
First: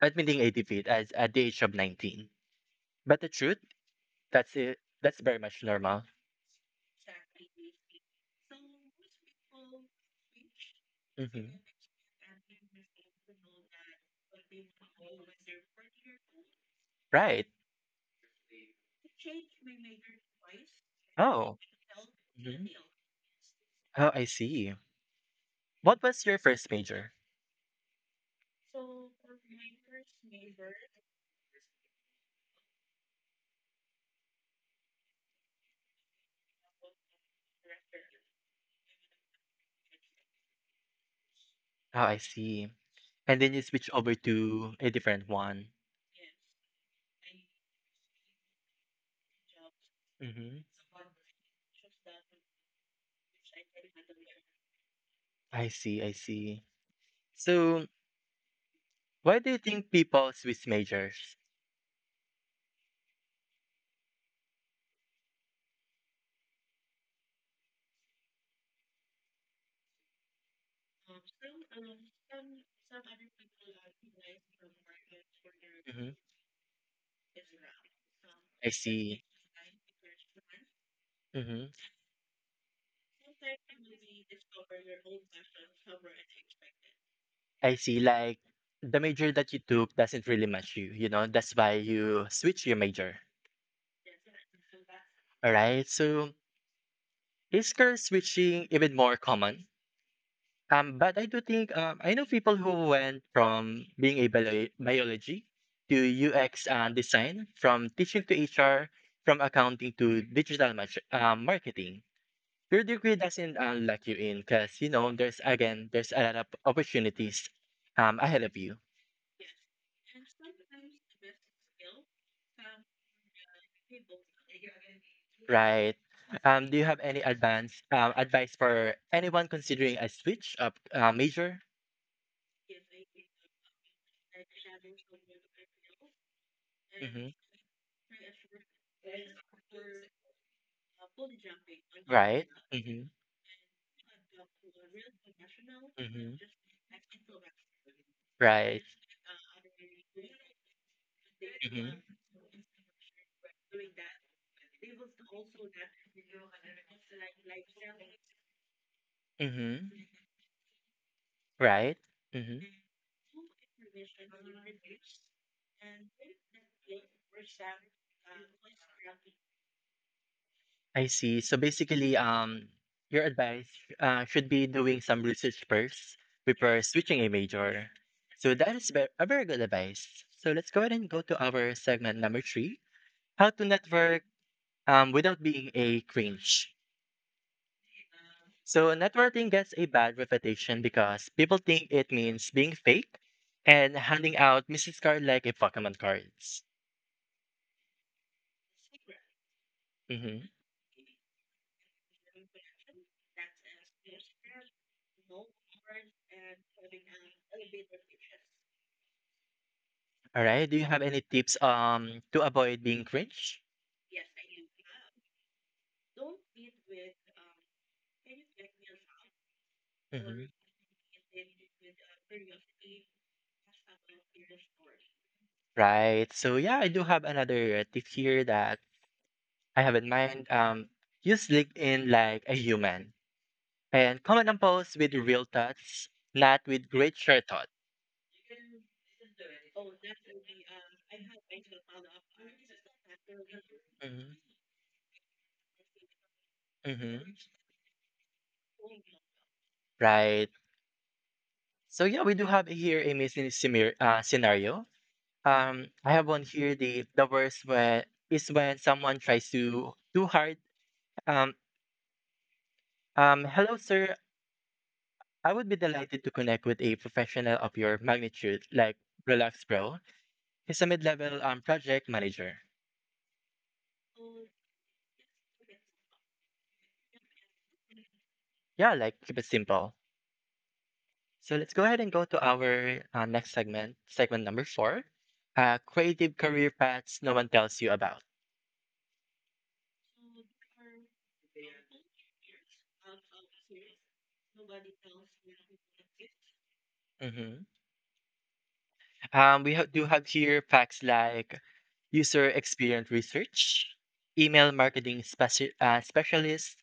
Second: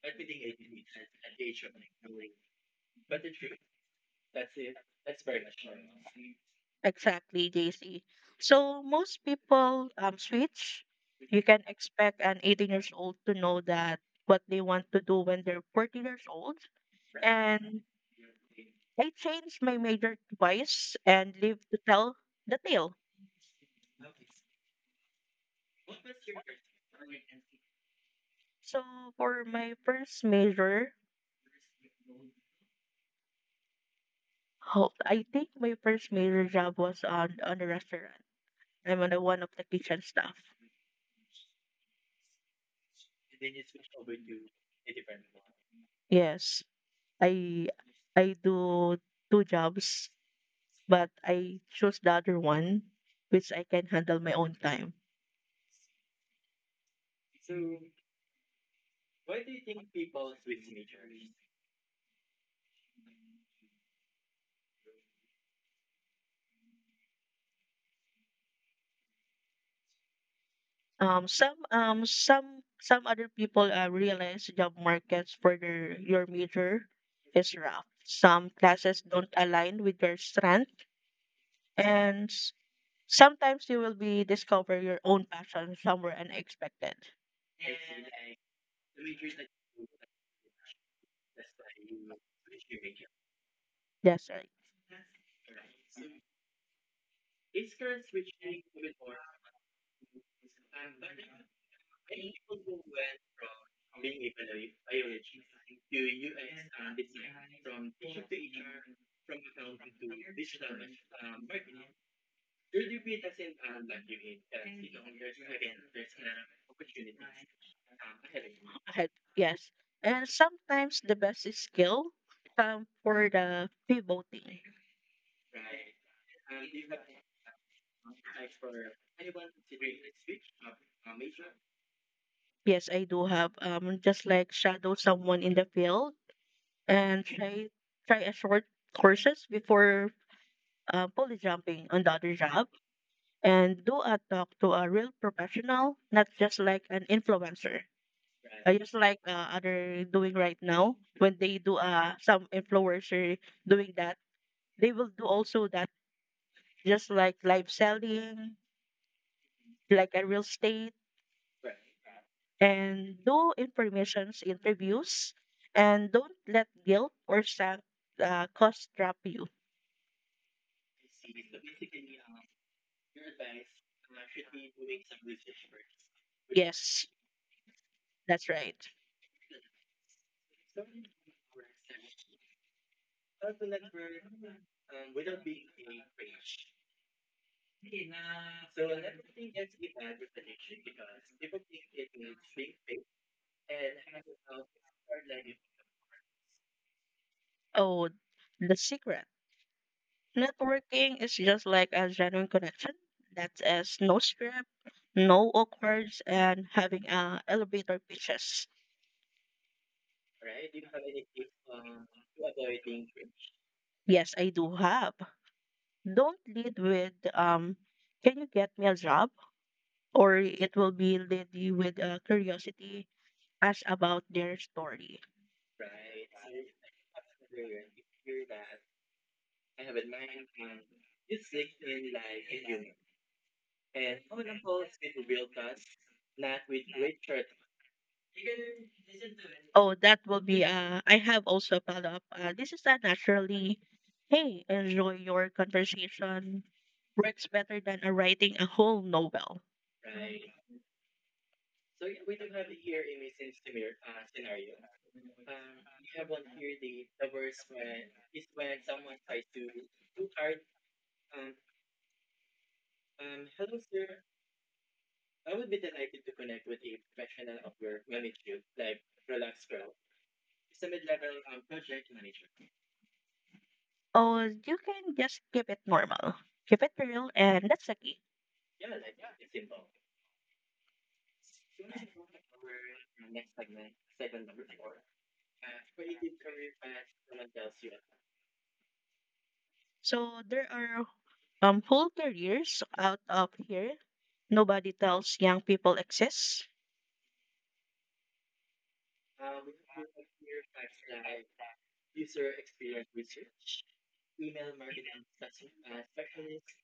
A: admitting a defeat as at the age of nineteen. But the truth, that's it. That's very much normal.
B: Exactly, J C. So most people um switch. You
A: Hmm.
B: can expect an eighteen years old to know that what they want to do when they're forty years old.
A: Right.
B: And I changed my major twice and
A: Oh.
B: live to tell the
A: Mhm.
B: tale.
A: Oh, I see. What was your first major?
B: So for my first major, oh, I think my first major job was on on a restaurant. I'm on the one of the kitchen staff.
A: Oh, I see. And then you switch over to a different one.
B: Yes, I I do two jobs,
A: Hmm.
B: but I choose the other one, which I can handle my own time.
A: I see. I see. So why do you think people switch majors?
B: Um, some um some some other people uh, realize job markets for their
A: Hmm.
B: your major is rough. Some
A: I
B: classes
A: see.
B: don't align with your strength,
A: Hmm.
B: and sometimes you will be discover your own passion somewhere unexpected.
A: I see. Like the major that you took doesn't really match you, you know, that's why you switch your major.
B: Yes, right.
A: All right. So is career switching even more common? Um, but I do think um, I know people who went from being a bio- biology to U X and design, from teaching to H R, from accounting to digital mar- uh, marketing. Your degree doesn't uh, lock you in because, you know, there's again, there's a lot of opportunities um, ahead of you,
B: Ahead. Yes. And sometimes the best is skill um for the pivoting.
A: right? Um, do you have any advance um, advice for anyone considering a switch up uh, major?
B: Yes, I do have um just like shadow someone in the field and
A: Hmm.
B: try try a short courses before uh, poly jumping on the other
A: Right.
B: job,
A: Hmm.
B: and do a talk to a real professional, not
A: Hmm.
B: just like an influencer. Uh,
A: Right.
B: just like uh,
A: Hmm.
B: other doing right now. When they do uh some influencer doing that, they will do also that, just like live selling,
A: Hmm.
B: like a real estate,
A: Right. Hmm.
B: and do informations interviews, and don't let guilt or sad uh, cost trap you.
A: I see. So basically, um, your advice uh, should be doing some research first before
B: Yes,
A: switching a major.
B: that's
A: So
B: right.
A: that is ve- a very good advice. So let's go ahead and go to our segment number three: how to network um, without being a cringe. So networking gets a bad reputation because people think it means being fake and handing out business card like a Pokemon cards.
B: Oh, the secret
A: Mm-hmm.
B: networking is just like a genuine connection that is no script, no awkwards, and having uh, elevator pitches.
A: All right. Do you have any tips um to avoid being cringe?
B: Yes, I do have. Don't lead with um can you get me a job? Or
A: Mm-hmm.
B: it will be lead you with uh, curiosity as about their story.
A: Right. So yeah, I do have another uh, tip here that I have in mind. Um, use LinkedIn like a human and comment on posts with real thoughts, not with great share thoughts.
B: Oh, that will be uh I have also follow up. Uh, this is a naturally
A: Mm-hmm.
B: hey, enjoy your conversation.
A: Mm-hmm.
B: Works better than uh, writing a whole novel.
A: Right. So yeah, we do have here a missing simir- uh, scenario. Um, I have one here. The the worst when is when someone tries to too hard. Um, um, Hello, sir. I would be delighted to connect with a professional of your magnitude, like Relax Bro. He's a mid-level um, project manager.
B: Oh, you can just keep it normal. Keep it real, and that's the key.
A: Yeah, like keep it simple. So let's go ahead and go to our uh, next segment, segment number four, uh, creative career paths no one tells you about.
B: So there are um whole careers out of here. Nobody tells young people exists.
A: Mhm. Um, we ha- do have here facts like user experience research, email marketing speci- uh, specialist,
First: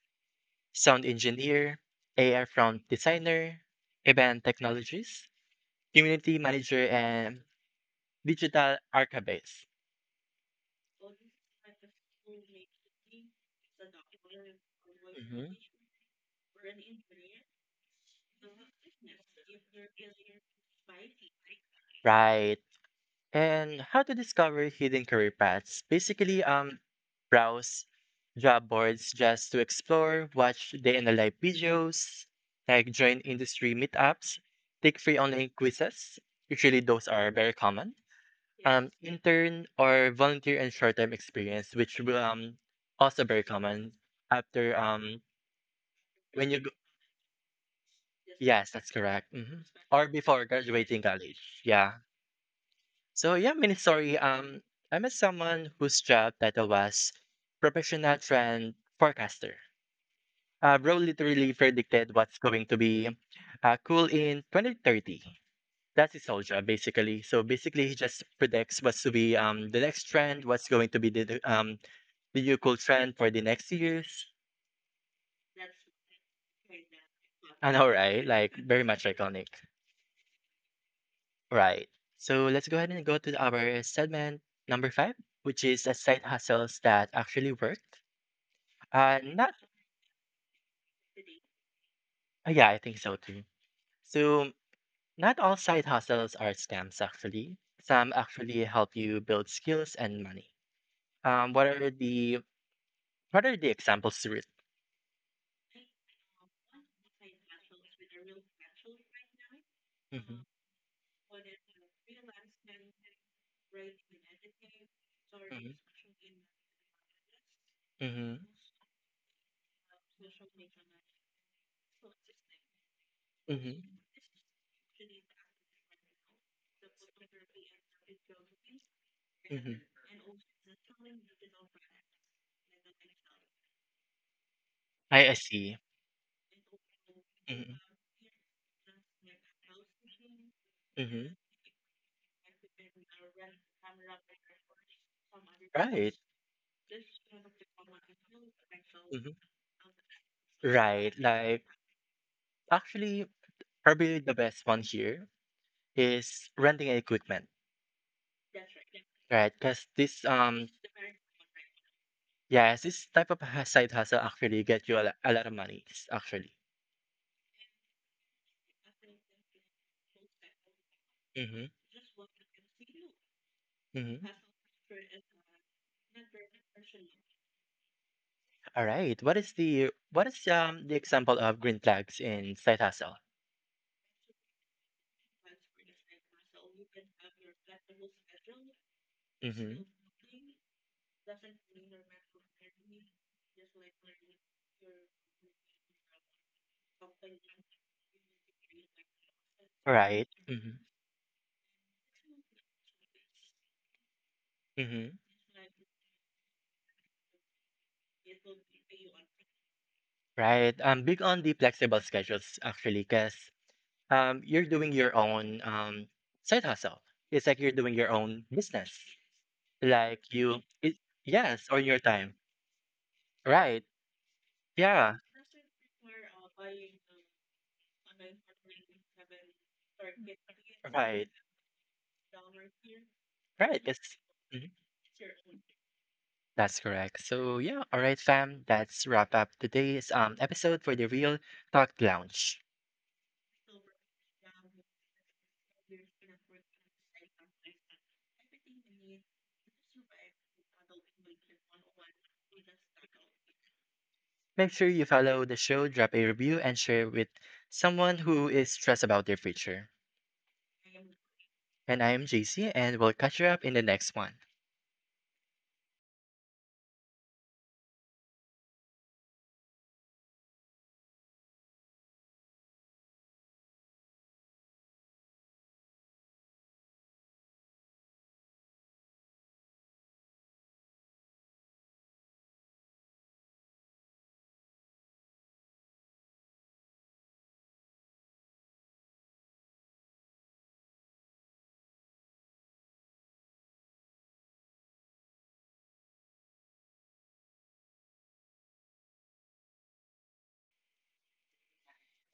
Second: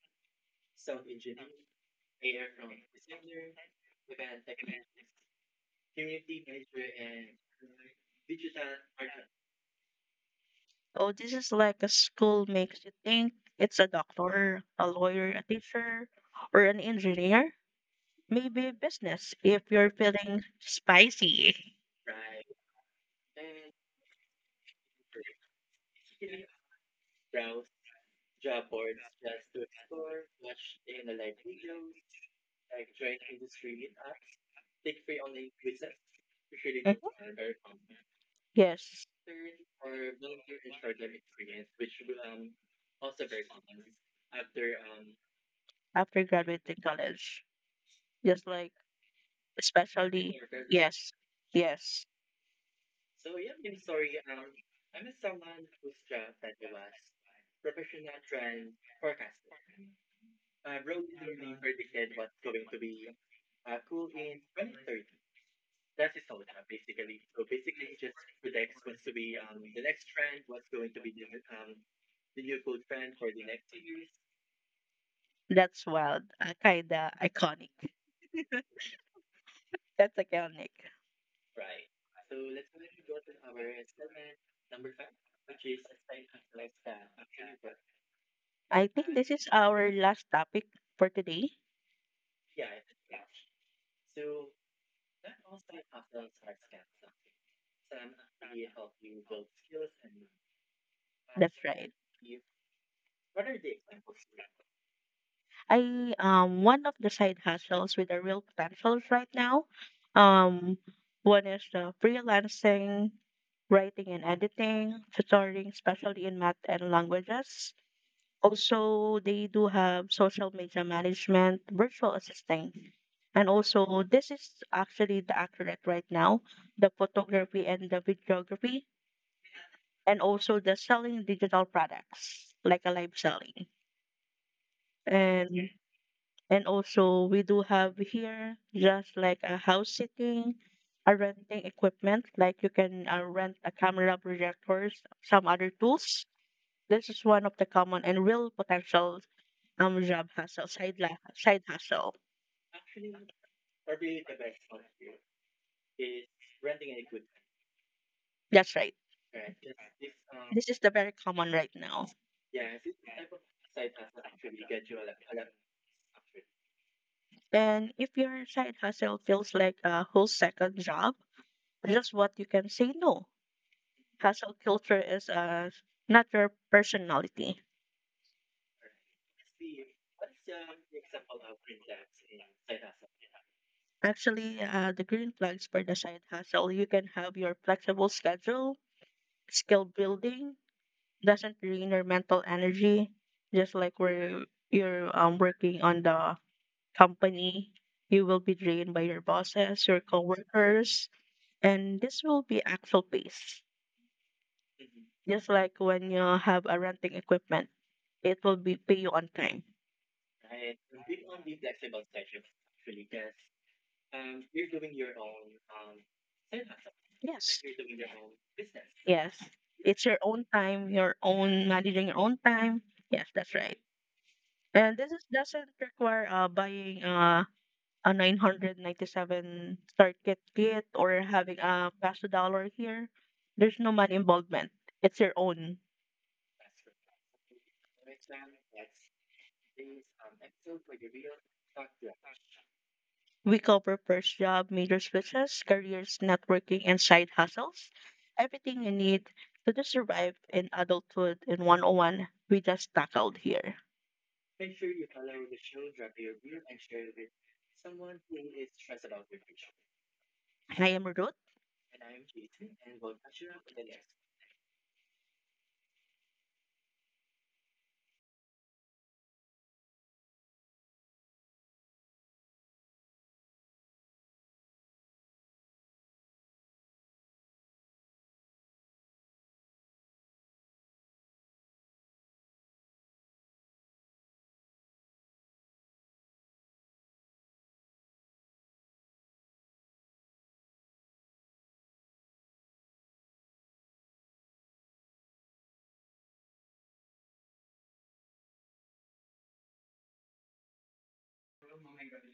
A: sound engineer, A R front designer, event technologist, community manager and digital archivist.
B: Oh, this is like a school makes you think it's a doctor, a lawyer, a
A: Mhm.
B: teacher, or an engineer. Maybe business if you're feeling spicy.
A: Right. And how to discover hidden career paths. Basically, um, browse job boards just to explore, watch day and live videos, like join industry meetups, take free online quizzes. Usually
B: Mhm.
A: those are very
B: [laughs]
A: common. Um,
B: Yes,
A: intern or volunteer and short-term experience, which will um also very common after um
B: after
A: when you go,
B: graduating college. Just
A: yes,
B: like
A: that's correct. Hmm. Or
B: especially
A: before graduating
B: yes,
A: college. Yeah.
B: yes.
A: So yeah, mini story. Um, I'm a someone whose job title was professional trend forecaster. Uh, bro literally predicted what's going to be uh, cool in twenty thirty. That's his whole job, basically. So basically, he just predicts what's to be um the next trend, what's going to be the the, um the new cool trend for the next years.
B: That's wild. Uh, kinda iconic.
A: I know, right? Like
B: [laughs]
A: very much iconic.
B: That's iconic.
A: Right. So let's go ahead and go to our segment number five, which is a side hustles that actually worked.
B: I think
A: Uh,
B: this is
A: not,
B: our last topic for today.
A: uh, yeah, I think so too. So not all side hustles are scams, actually. Some actually help you build skills and money. Um,
B: That's
A: what are
B: right.
A: the what are the examples to it?
B: I um one of the side hustles with a real potential right now. Um, One is the freelancing, writing and editing, tutoring,
A: Mm-hmm.
B: especially in math and languages.
A: Mm-hmm.
B: Also, they do have social media management, virtual assisting, and
A: Mm-hmm.
B: also this is actually the accurate right now, the photography and the videography,
A: Mm-hmm.
B: and also the selling digital products like a live selling
A: I, I
B: and.
A: see.
B: And also, we do
A: Mm-hmm.
B: have here just like a house sitting, a
A: Mm-hmm.
B: renting equipment, like you can uh, rent a camera, projectors, some other
A: Right.
B: tools. This is one of the common and real potential
A: Mhm.
B: um job hustle, side
A: Right.
B: la- side
A: Like
B: hustle.
A: actually, probably the best one here is renting equipment,
B: That's right.
A: right? Because this
B: This
A: um
B: is the very common right now.
A: yes, this type of ha- side hustle actually get you a, lo- a lot of money s- actually.
B: And if your side hustle feels like a whole second job,
A: Mm-hmm.
B: just what you can say no.
A: Mm-hmm.
B: Hustle culture is uh, not your personality.
A: All right. What is the what is um the example of green flags in side hustle?
B: Actually, uh, the green flags for the side hustle, you can have your flexible schedule,
A: Mm-hmm.
B: skill building, doesn't drain your mental energy. Just like where you're um, working on the company, you will be drained by your bosses, your
A: Right. Mm-hmm.
B: coworkers, and this will be actual pace.
A: Mm-hmm.
B: Just like when you have a renting equipment, it will be pay you on time.
A: Right. I'm big on the flexible schedules actually, because um, you're doing your own um, side hustle. It's like
B: Yes.
A: you're doing your own business.
B: Yes. It's your
A: Like
B: own
A: you,
B: time,
A: it,
B: your own
A: yes, on your
B: managing your
A: time.
B: own time. Yes, that's right.
A: Right.
B: And this
A: Yeah.
B: is, doesn't require uh, buying uh, a nine ninety-seven start kit kit or
A: Right.
B: having a peso dollar here. There's
A: Right.
B: no
A: Yes,
B: money involvement.
A: mhm.
B: It's your own.
A: That's correct. So yeah, all right, fam. That's wrap up today's um episode for the Real Talk Lounge.
B: We cover first job, major switches, careers, networking, and side hustles. Everything you need to just survive in adulthood in one oh one, we just tackled here.
A: Make sure you follow the show, drop a review, and share with someone who is stressed about their future.
B: And I am Ruth,
A: And I am J C, and we'll catch you up in the next one.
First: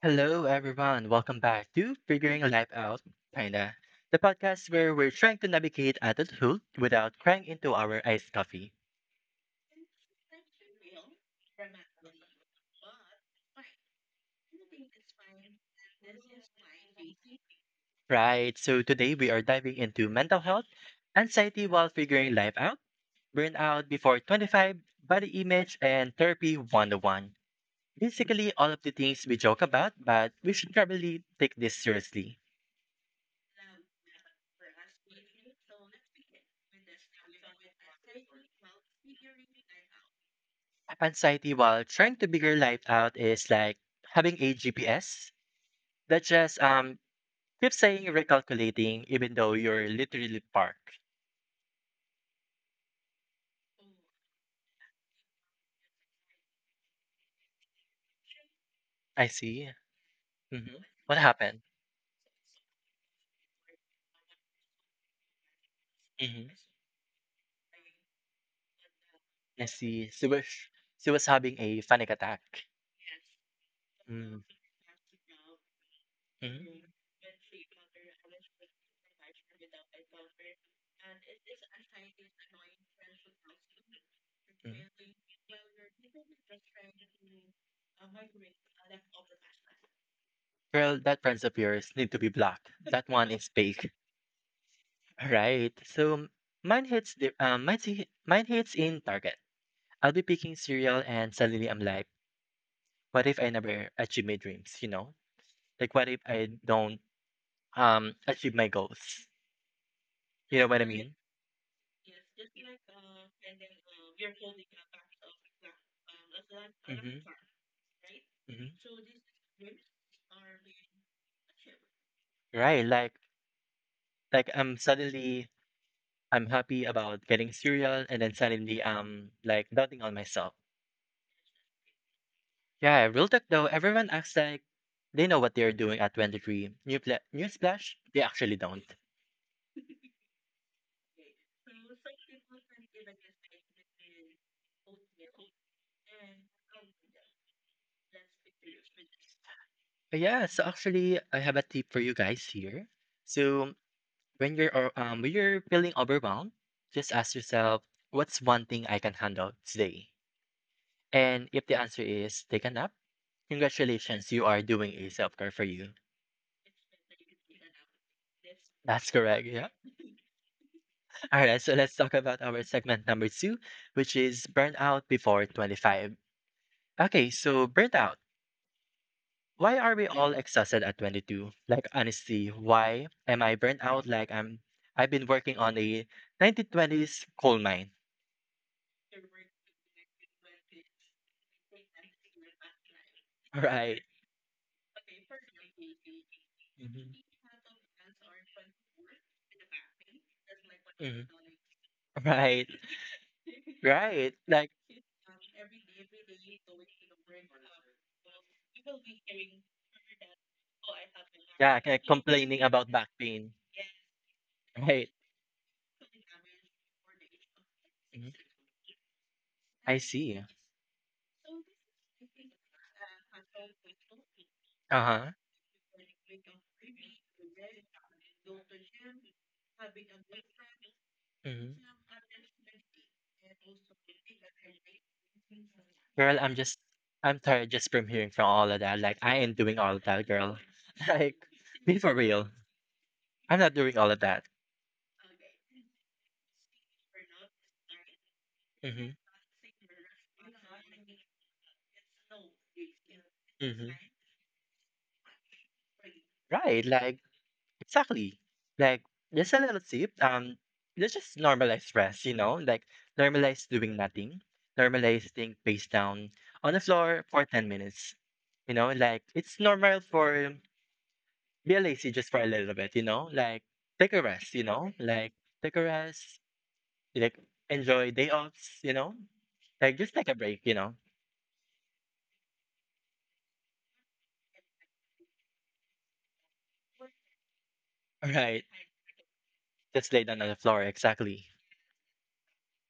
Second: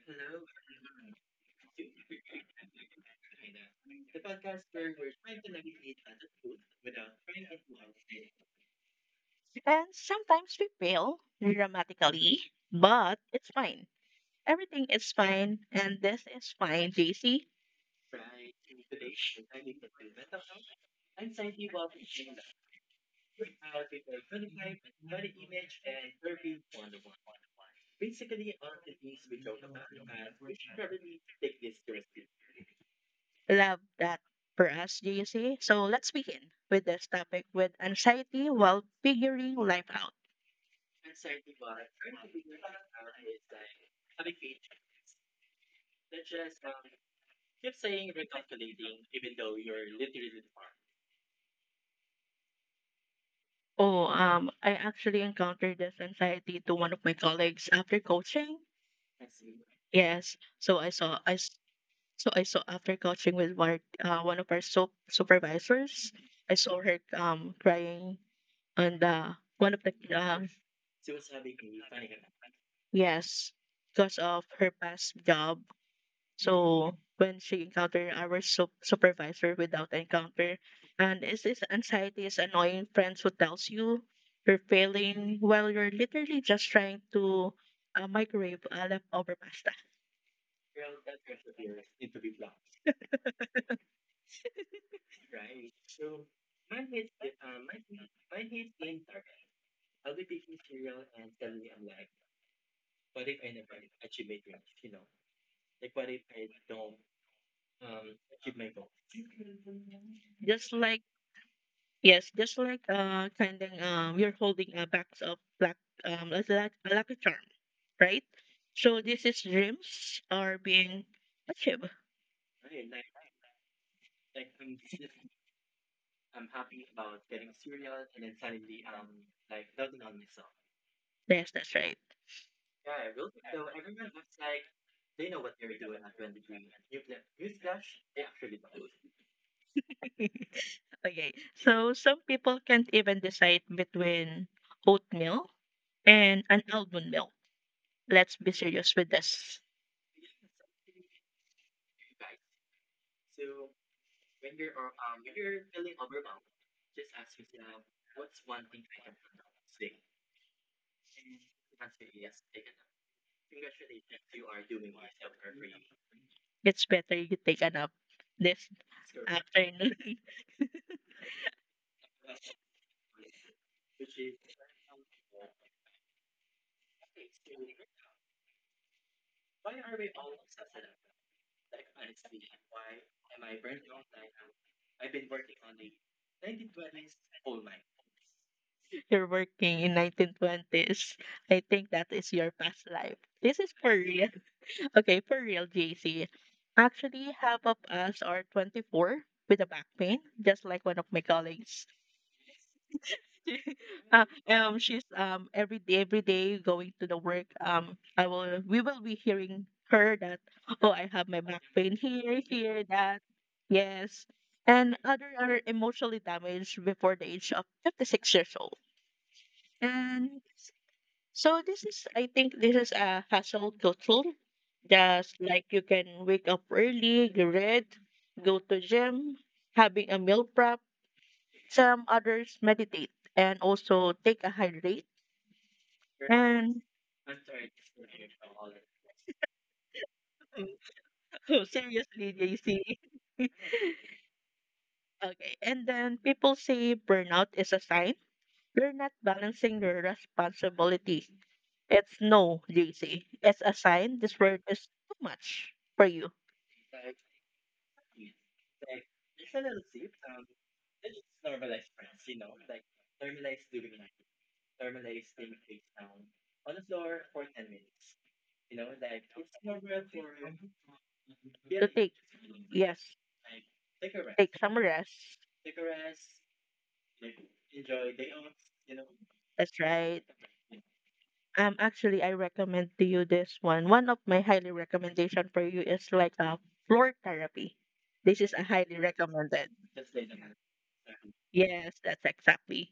A: Hello, everyone. Welcome back to Figuring Life Out, kinda, the podcast where we're trying to navigate adulthood without crying into our iced coffee.
B: and sometimes we fail dramatically, but it's fine. Everything is fine, and this is fine, J C.
A: Right, so today we are diving into mental health, anxiety while figuring life out, burnout before twenty-five, body image, and therapy one oh one. Basically, all of the things we joke about, but we should probably take this seriously.
B: Love that for us, J C. So let's begin with this topic with anxiety while figuring life out.
A: Anxiety while trying to figure life out is like having a G P S that just um keep saying recalculating even though you're literally parked.
B: Oh, um, I actually encountered this anxiety to one of my colleagues after coaching.
A: I see.
B: Yes,
A: Hmm.
B: so I
A: What
B: saw I s-
A: happened?
B: so I saw after coaching with one uh, one of our so- supervisors.
A: Hmm.
B: I saw her um crying on the
A: I
B: one of the
A: see. She was
B: um
A: she was having a panic attack.
B: yes because
A: Mm-hmm.
B: of her past job. So when she encounter our sup- supervisor without encounter, and is this anxiety is annoying friends who tells you you're failing while you're literally just trying to uh, microwave uh, leftover pasta.
A: Well, that friends of yours need to be blocked. That one is fake. All right. So mine hits the um, mine, hit- mine hits in Target. I'll be picking cereal and suddenly I'm like, what if I never achieve my dreams, you know? Like what if I don't um achieve my goals? You know
B: Just
A: what I
B: like
A: mean?
B: Yes, just like uh kind of um you're holding a box of black um a luck- a lucky
A: Mm-hmm.
B: charm, right?
A: Mm-hmm.
B: So this is dreams are being achieved.
A: Right, like like I'm suddenly I'm happy about getting cereal and then suddenly I'm like doubting on myself.
B: Yes, that's right.
A: Yeah, real talk though, everyone acts like they know what they're doing at twenty-three. New pla- newsflash, they actually don't.
B: [laughs] Okay. So some people can't even decide between oatmeal and an almond milk. Let's be serious with this.
A: But yeah, so actually I have a tip for you guys here. So When you're o- um, when you're feeling overwhelmed, just ask yourself, what's one thing I can handle today? And if the answer is take a nap, congratulations, you are doing a self-care for you.
B: It's better you take a nap this
A: That's
B: Sure.
A: correct. Yeah.
B: afternoon.
A: [laughs] All right. So let's talk about our segment number two, which is burnout before twenty-five. Okay. So burnout. Why are we all exhausted at twenty-two? Like honestly, why am I burnt out? Like I'm, I've been working on a nineteen twenties coal mine.
B: [laughs] You're working in nineteen twenties. I think that is your past life.
A: [laughs]
B: This
A: All
B: is for
A: right.
B: real. [laughs] Okay, for real, J C.
A: Mhm.
B: Actually, half of us are twenty-four with a back pain, just like one of my
A: Hmm.
B: colleagues.
A: [laughs] Right.
B: [laughs] Uh,
A: Right. Like,
B: um she's um every day every day going to the work. Um I will We will be hearing her that oh, I have my back
A: yeah,
B: pain
A: like
B: here
A: complaining
B: here
A: about back
B: that,
A: pain.
B: yes. And
A: Right.
B: other are emotionally damaged before the age of
A: Mhm.
B: fifty-six years old,
A: I
B: and
A: see.
B: so this is, I think this is a household tool.
A: Uh-huh.
B: Just like you can wake up early, get read, go to gym, having a meal prep,
A: Hmm.
B: some others meditate, and also take a hydrate.
A: Girl, I'm just, I'm tired just from hearing from all of that. Like, I ain't doing all of that, girl. [laughs] Like,
B: [laughs]
A: be for
B: Seriously,
A: real.
B: J C. [laughs]
A: I'm not doing all of that.
B: Okay, and then people say burnout is a sign you're
A: Hmm.
B: not balancing your responsibility. It's no, J C. It's a
A: Hmm.
B: sign this work is too much for you
A: Right. Like, exactly. Like there's a little tip. Um, let's just normalize rest, you know, like normalize doing nothing, normalize staying face down on the floor for ten minutes, you know, like it's normal for be
B: to take.
A: lazy just for a little bit,
B: Yes,
A: you know, like take a
B: take
A: rest, you
B: some
A: know, like
B: rest.
A: take a rest, like enjoy day offs, you know,
B: That's
A: like just
B: right.
A: take a break, you know.
B: Um, actually, I recommend to you this one. One of my highly recommendation for you is like a floor therapy.
A: [laughs] All
B: This is a
A: right,
B: highly recommended.
A: just lay down on the floor, exactly.
B: Yes, that's exactly.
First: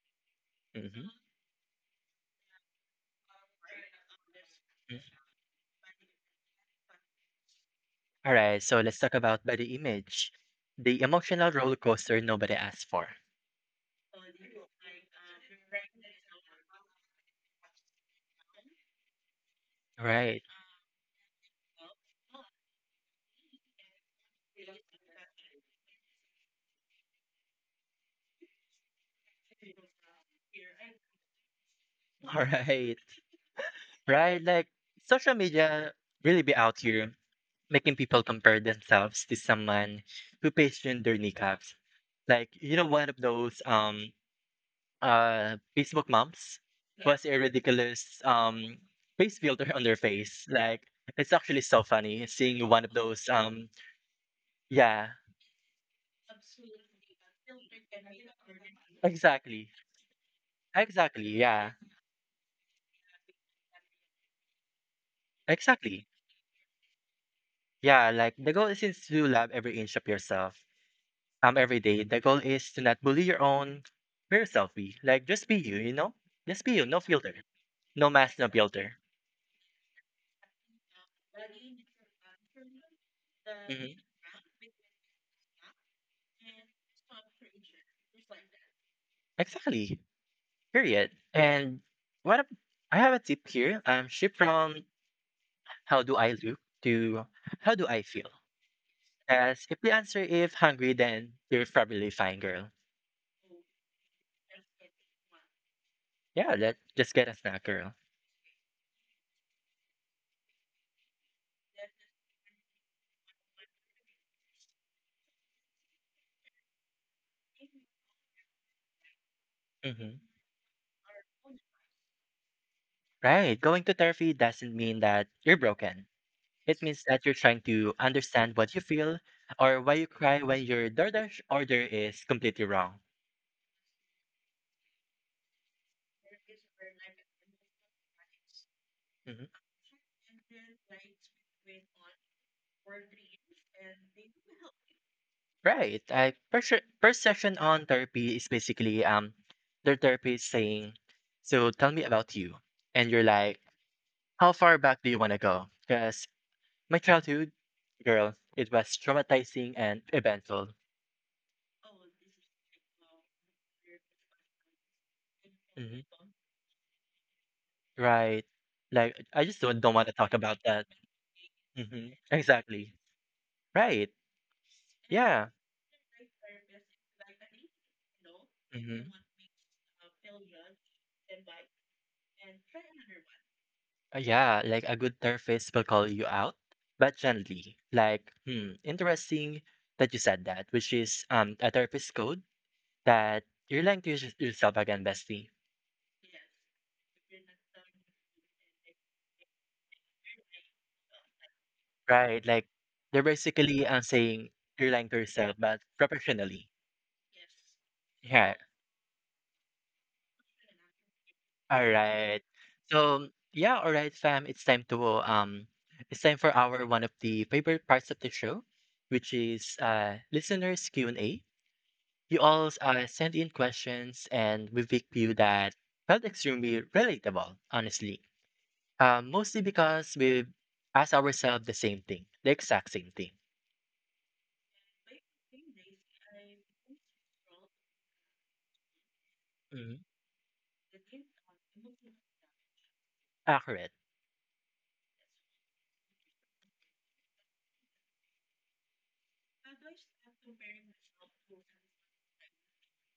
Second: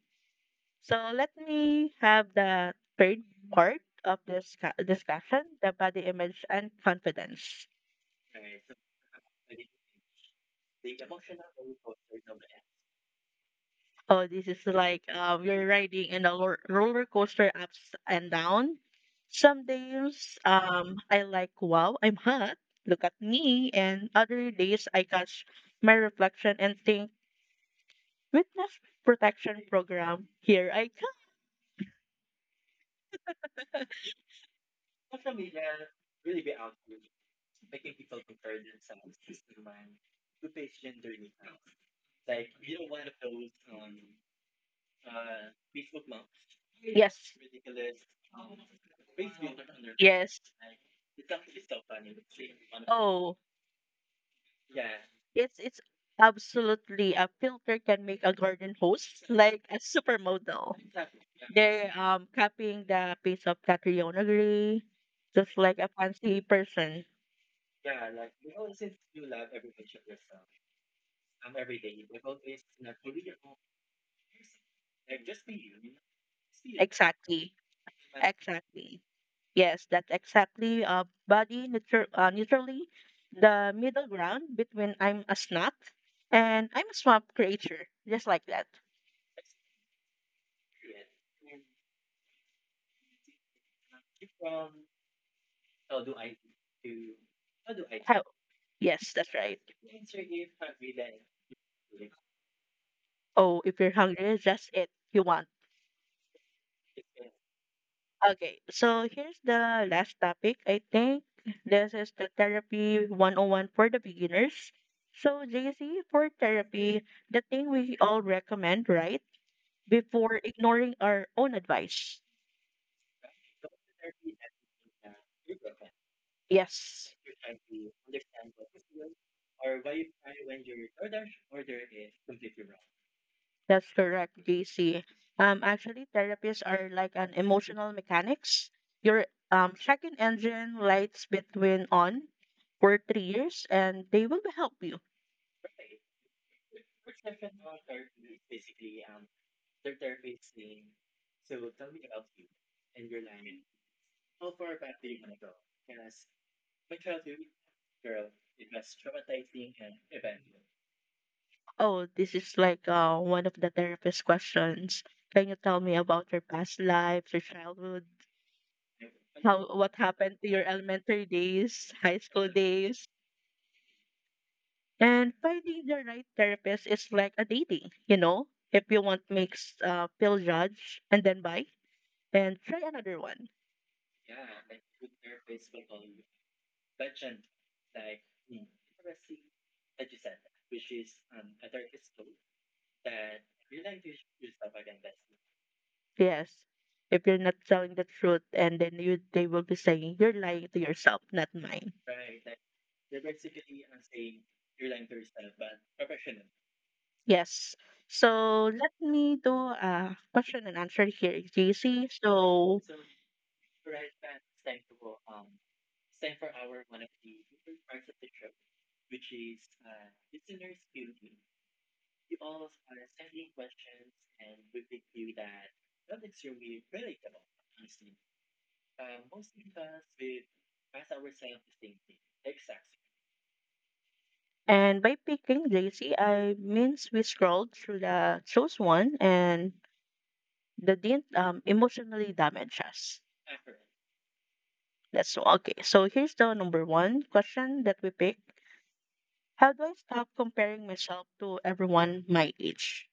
A: Mm-hmm. Mm-hmm.
B: So let me have the third part of this ca- discussion, the body image and confidence.
A: All right, so let's talk about body image, the emotional roller coaster nobody asked for.
B: Oh, this is like um, you're riding in a lo- roller coaster ups and down. Some days
A: Right,
B: um, I like, wow, I'm hot. Look at me. And other days I catch my reflection and think, witness protection program, here I come.
A: [laughs] all right, right. Like social media really be out here making people compare themselves to someone who pasted their kneecaps. Like you know, one of those um uh Facebook moms was
B: Yes.
A: a ridiculous um face filter on their
B: Yes.
A: face. Like it's actually so funny seeing one of those
B: Oh,
A: um yeah,
B: It's it's absolutely a filter can make a garden host like
A: exactly,
B: a supermodel.
A: exactly, yeah,
B: They're um copying the piece of Catriona Gray, just like a
A: exactly.
B: fancy person.
A: Yeah, like the goal isn't to love every inch of yourself. Um, every day. The goal is to not bully your own very self eh, like just be you, you know? Just be you, no filter.
B: Exactly.
A: No mask, no filter.
B: Yes, that's exactly uh body nature uh, neutrally the
A: Mhm.
B: middle ground between I'm a snob and I'm a swamp creature. Just like that.
A: Exactly. Period. And what ab- I have a tip here. Um, shift from how do I look to how do I
B: How
A: feel?
B: yes, that's right.
A: As if the answer if hungry, then you're probably fine, girl.
B: Oh, if you're hungry, just eat you want.
A: Yeah, let just get a snack, girl.
B: Okay, so here's the last topic. I think this is the therapy one oh one for the beginners. So, J C, for therapy, the thing we all recommend, right?
A: Hmm.
B: Before ignoring our own advice.
A: Right. Going to therapy doesn't mean that you're broken. It
B: Yes,
A: means that you're trying to understand what you feel or why you cry when your DoorDash order is completely wrong.
B: that's correct, J C. Um, actually, therapists are like an emotional mechanics. Your
A: Mhm.
B: um, second engine lights between on for three years, and they will help you.
A: Right. I first first session on therapy is basically um their therapist saying, "So tell me about you," and you're like, "How far back do you want to go?" Because my childhood, girl, it was traumatizing and eventful.
B: Oh, this is like uh, one of the therapist questions. Can you tell me
A: Hmm.
B: about your past life, your childhood,
A: Right. Like I just
B: how
A: don't, don't
B: what
A: want to talk
B: happened to
A: about
B: your
A: that.
B: elementary days,
A: Hmm.
B: high school
A: Exactly.
B: days?
A: Right.
B: And
A: Yeah.
B: finding the right therapist is like a dating, you know? If
A: Hmm.
B: you want mix uh pill judge and then buy and try another one.
A: Uh, yeah, like a good therapist will call you out, but gently. Like, hmm, interesting that you said that, which is um a therapist code that you're lying to yours- yourself again, bestie.
B: Yes. If you're not telling the truth and then you they will be saying you're lying to yourself, not mine.
A: Right? Like they're basically um saying you're lying to yourself, but professionally.
B: Yes.
A: Yeah.
B: So let me do a question and answer here,
A: All
B: J C.
A: right.
B: So,
A: So yeah, all right, fam. It's time to um, it's time for our one of the favorite parts of the show, which is uh listeners Q and A. You all uh, sent in questions and we picked few that felt extremely relatable, honestly. Um, mostly because we asked ourselves the same thing, the exact same thing.
B: and by picking J C, I means we scrolled through the chose one and
A: Mhm.
B: that didn't um, emotionally damage us.
A: Accurate.
B: That's all. Okay. So here's the number one question that we pick. How do I stop comparing myself to everyone my age?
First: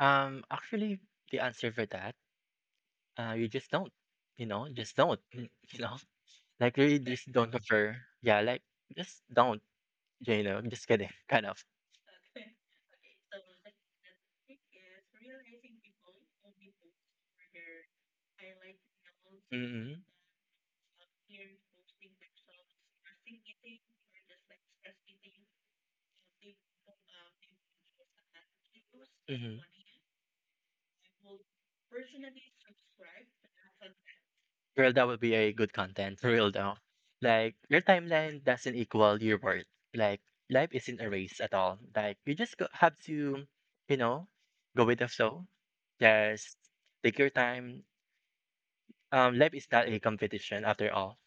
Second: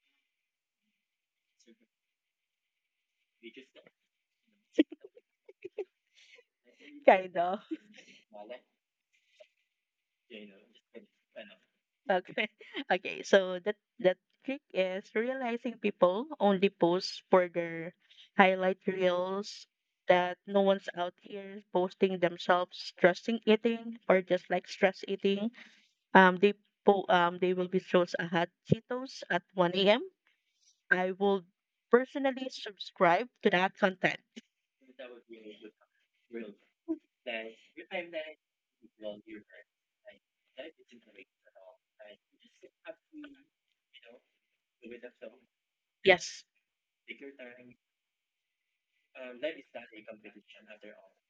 A: Um, actually, the answer for that, uh, you just don't. You know, just don't. [laughs] You know, like really just don't
B: Kinda.
A: prefer. Yeah, like just don't. You know, just kidding, [laughs] kind of.
B: Okay. [laughs] Okay. So that that trick is realizing people only post for their highlight reels, that no one's out here posting themselves stressing eating or just like stress eating. Um they po- um they will be shows a hot Cheetos at
A: Mm-hmm.
B: one a m. I will personally subscribe to that content.
A: Girl, that would be a good content, for real though. Like your timeline doesn't equal your worth. Like life isn't a race at all. Like you just go, have to, you know, go with the flow.
B: Yes,
A: Just take your time. Um, life is not a competition after all.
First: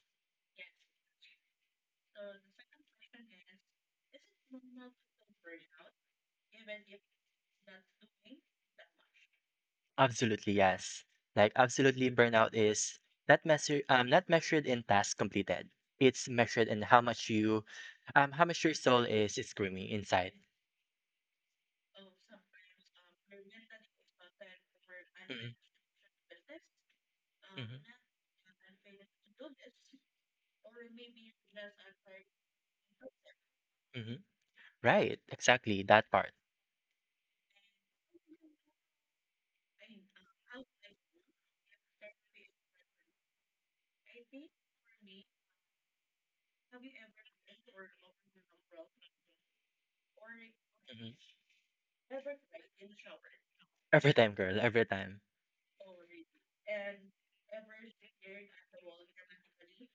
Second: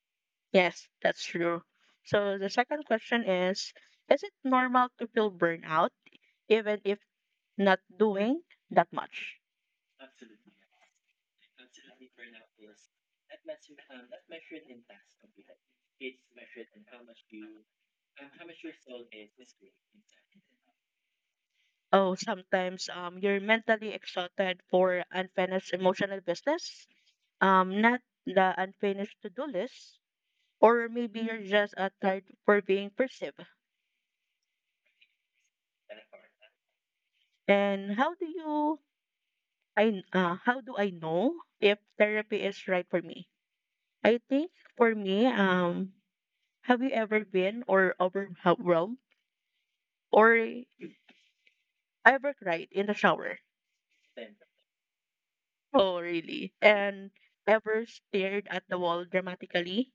B: yes, that's true. So the second question is is it normal to feel burnout even if not doing that much.
A: Absolutely yes. Like absolutely, burnout is not measure um not measured in tasks completed. It's measured in how much you, um, how much your soul is screaming inside.
B: Oh, sometimes um, you're mentally exhausted for
A: Mm-hmm.
B: unfinished emotional business, um, not
A: Mm-hmm.
B: the unfinished to do list, or maybe you're just uh, tired for being perceived.
A: Mhm. Right, exactly, that part.
B: And how do you I uh, how do I know if therapy is right for me? I think for me, um, have you ever been or overwhelmed or
A: Mhm.
B: ever cried in the shower?
A: Every time, girl, every time.
B: Oh, really? And ever stared at the wall dramatically?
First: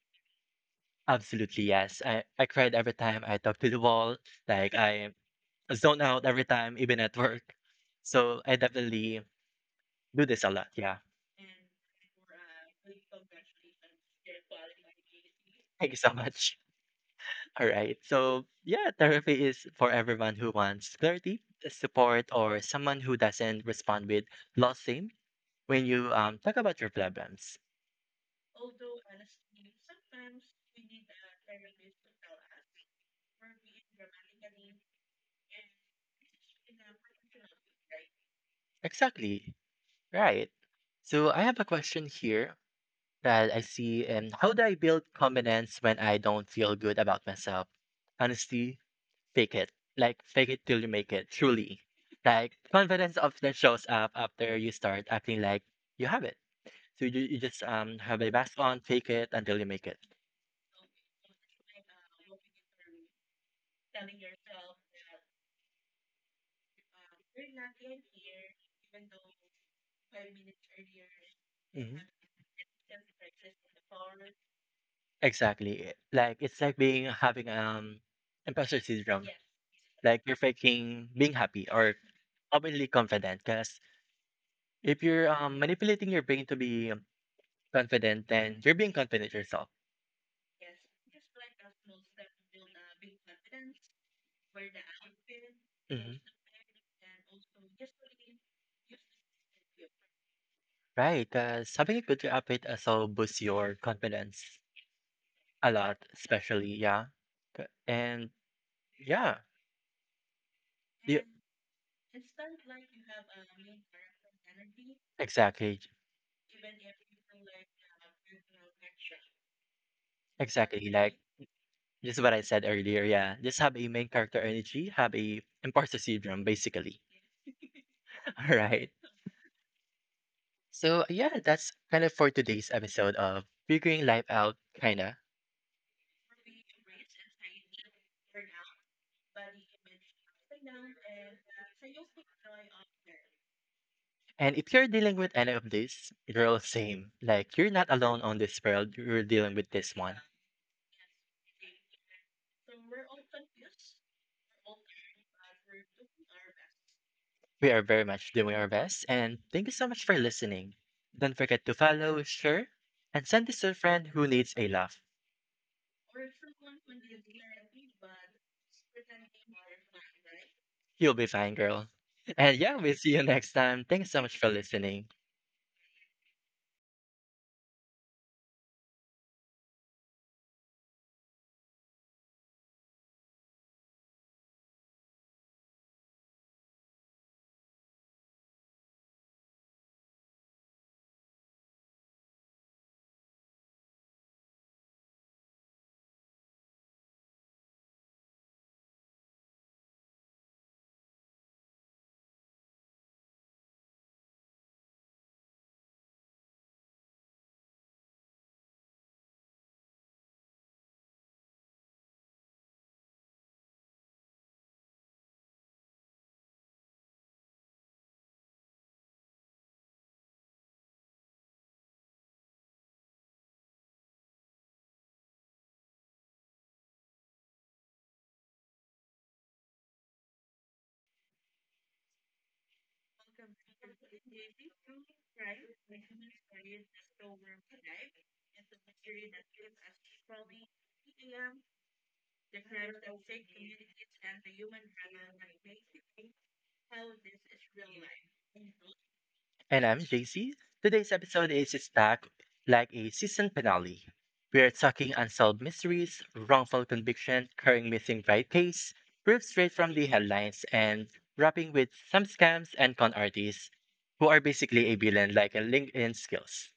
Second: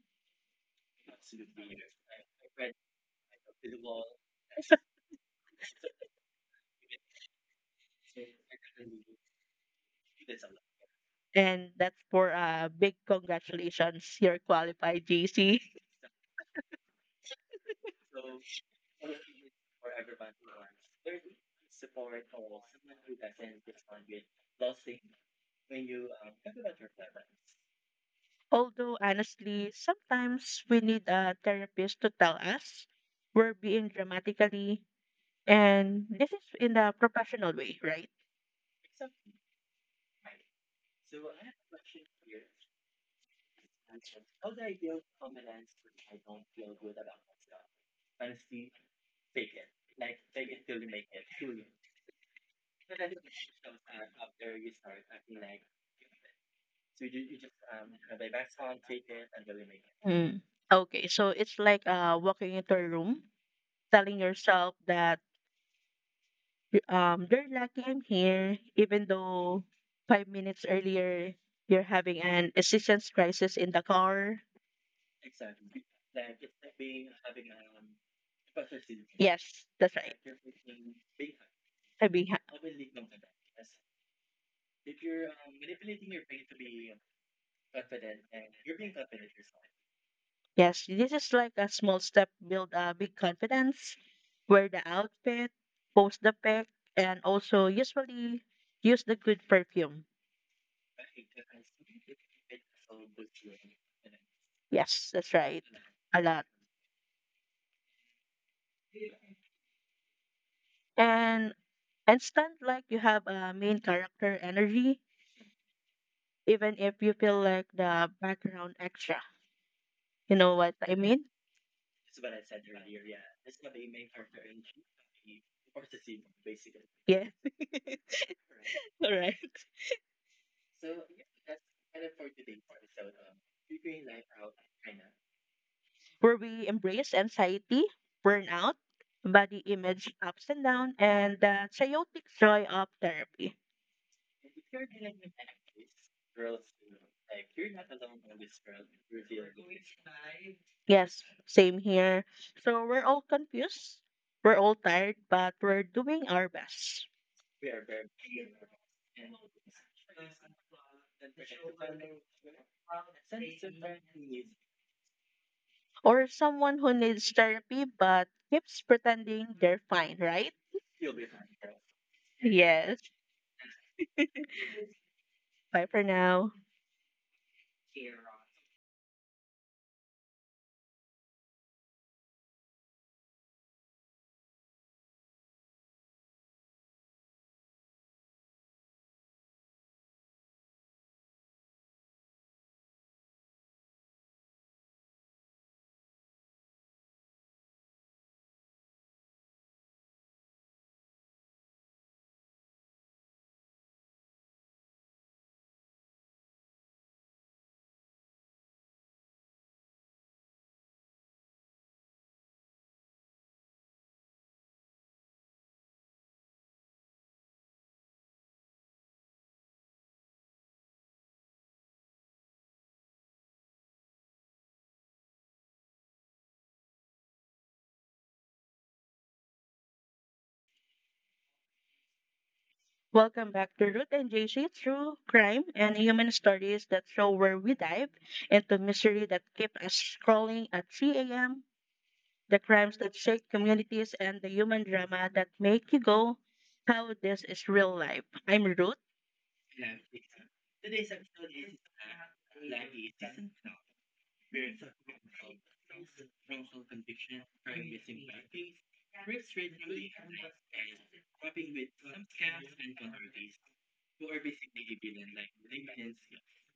A: Absolutely, yes. I, I cried every time I talk to the wall. Like, I zone out every time, even at work. So, I definitely do this a lot. Yeah.
B: And that's for a big congratulations, you're qualified, J C.
A: Thank you so much. [laughs] All right. So, yeah, therapy is for everyone who wants clarity, support, or someone who doesn't respond with lost losing when you um, talk about your problems.
B: [laughs] Although, honestly, sometimes we need a therapist to tell us we're being dramatically, and this is in a professional way, right?
A: Exactly. Right. So, I have a question here. That I see. And how do I build confidence when I don't feel good about myself? Honestly, fake it. Like, fake it till you make it, truly. Like, confidence often shows up after you start acting like you have it. So you, you just um have a mask on, fake it until you make it.
B: Mm. Okay, so it's like uh, walking into a room, telling yourself that um, they're lucky I'm here, even though five minutes earlier you're
A: Hmm.
B: having an existence crisis in the car.
A: Exactly. Like, it's like being having um imposter syndrome.
B: Yes, that's right.
A: Like, you're faking being happy or
B: I mean, ha-
A: openly confident because if you're um, manipulating your brain to be confident, then you're being confident yourself.
B: yes, this is like a small step build a big confidence. Wear the outfit,
A: Mhm.
B: post the pic, and also usually use the good perfume.
A: Right, because having a good outfit also boosts your confidence
B: Yes, that's right.
A: a lot,
B: A lot.
A: especially, yeah. K- And yeah, yeah,
B: And and stand like you have a main character energy,
A: exactly,
B: even if you feel like the background extra. You know what
A: exactly.
B: I
A: Like
B: mean?
A: this is what I said earlier. Yeah, just have a main character energy, have a imposter syndrome, basically.
B: Yeah. [laughs]
A: [laughs] All right.
B: Correct.
A: So yeah, that's kind of for today's episode of figuring life out, kinda.
B: Where we embrace anxiety, burnout, body image ups and down, and the chaotic joy of therapy.
A: And if you're dealing with any of this, you're all same. Like you're not alone on this world. You're dealing with this one.
B: Yes, same here. So we're all confused, we're all tired, but we're doing our best.
A: We are very much doing our best. And thank you so much for listening. Don't forget to follow, share, and send this to a friend who needs a laugh.
B: Or someone who needs therapy but keeps pretending they're fine, right?
A: You'll be fine, girl. And yeah, we'll
B: Yes.
A: see you next time. Thanks so much for listening.
B: Bye for now. Welcome back to Ruth and J C True Crime and Human Stories, that show where we dive into mystery that keep us scrolling at three a m, the crimes that shake communities, and the human drama that make you go, how this is real life. I'm Ruth,
A: And I'm J C. Today's episode is stacked like a season finale. We are talking unsolved mysteries, wrongful conviction, current missing right case, proof straight from the headlines, and wrapping with some scams and con artists who are basically a villain like a LinkedIn skills.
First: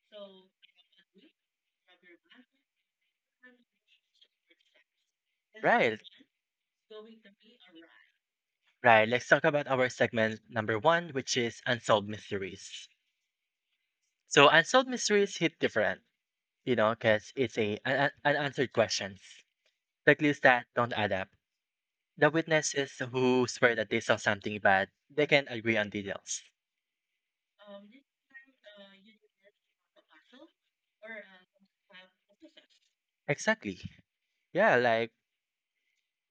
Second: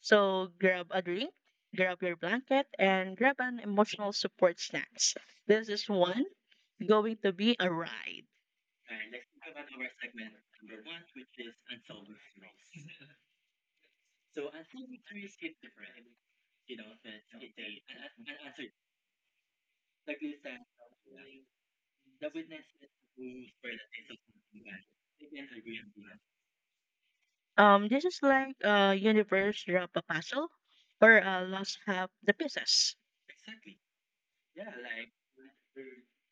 B: so grab a drink, grab your blanket, and grab an emotional support snacks. This is
A: Right,
B: one going to be a ride.
A: right. Let's talk about our segment number one, which is unsolved mysteries. So unsolved mysteries hit different, you know, because it's a an, an unanswered questions, the clues that don't add up. The witnesses who swear that they saw something bad, they can agree on details.
B: Um, this is like a universe drop a puzzle or a lost half the pieces.
A: Exactly. Yeah, like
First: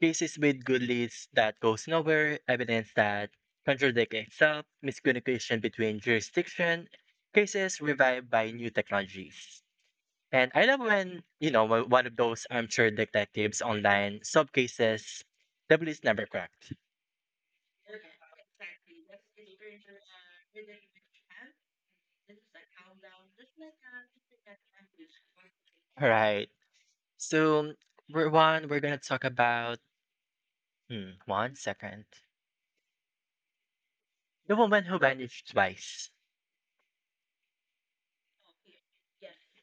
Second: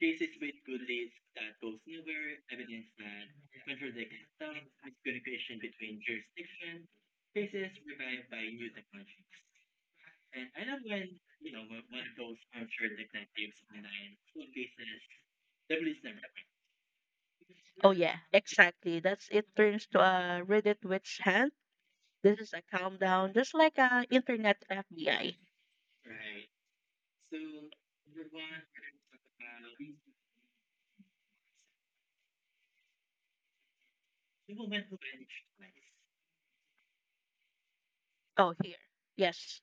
A: cases with good leads that goes nowhere, evidence that contradicts itself, miscommunication between jurisdiction, cases revived by new technologies. And I love when, you know, when one of those armchair detectives online solve cases the police never cracked.
B: Oh yeah, exactly. That's it turns to a Reddit witch hunt. This is a countdown, just like a internet F B I.
A: Right. So, we're one, we're gonna talk about, hmm, one second. The woman who vanished twice.
B: Oh here. Yes.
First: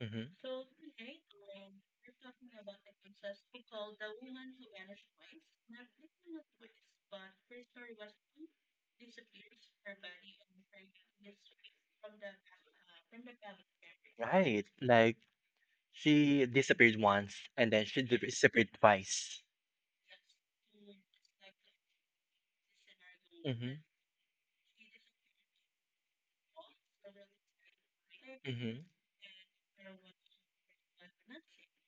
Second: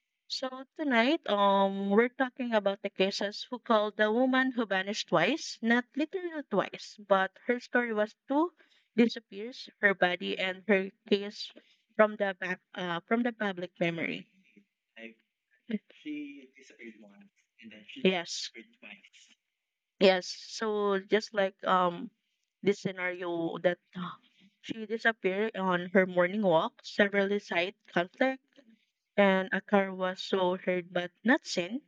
A: Hmm.
B: So tonight, um, we're talking about the cases who called the woman who vanished twice, not literally twice, but her story was two disappears, her body and her case from the back, uh, from the public memory.
A: Right. Like she disappeared once and then she di-
B: Yes.
A: disappeared twice.
B: Yes. So just like um this scenario
A: Mm-hmm.
B: that uh, she disappeared on her morning walk, several side conflict,
A: Mm-hmm.
B: and a car was so heard but not seen.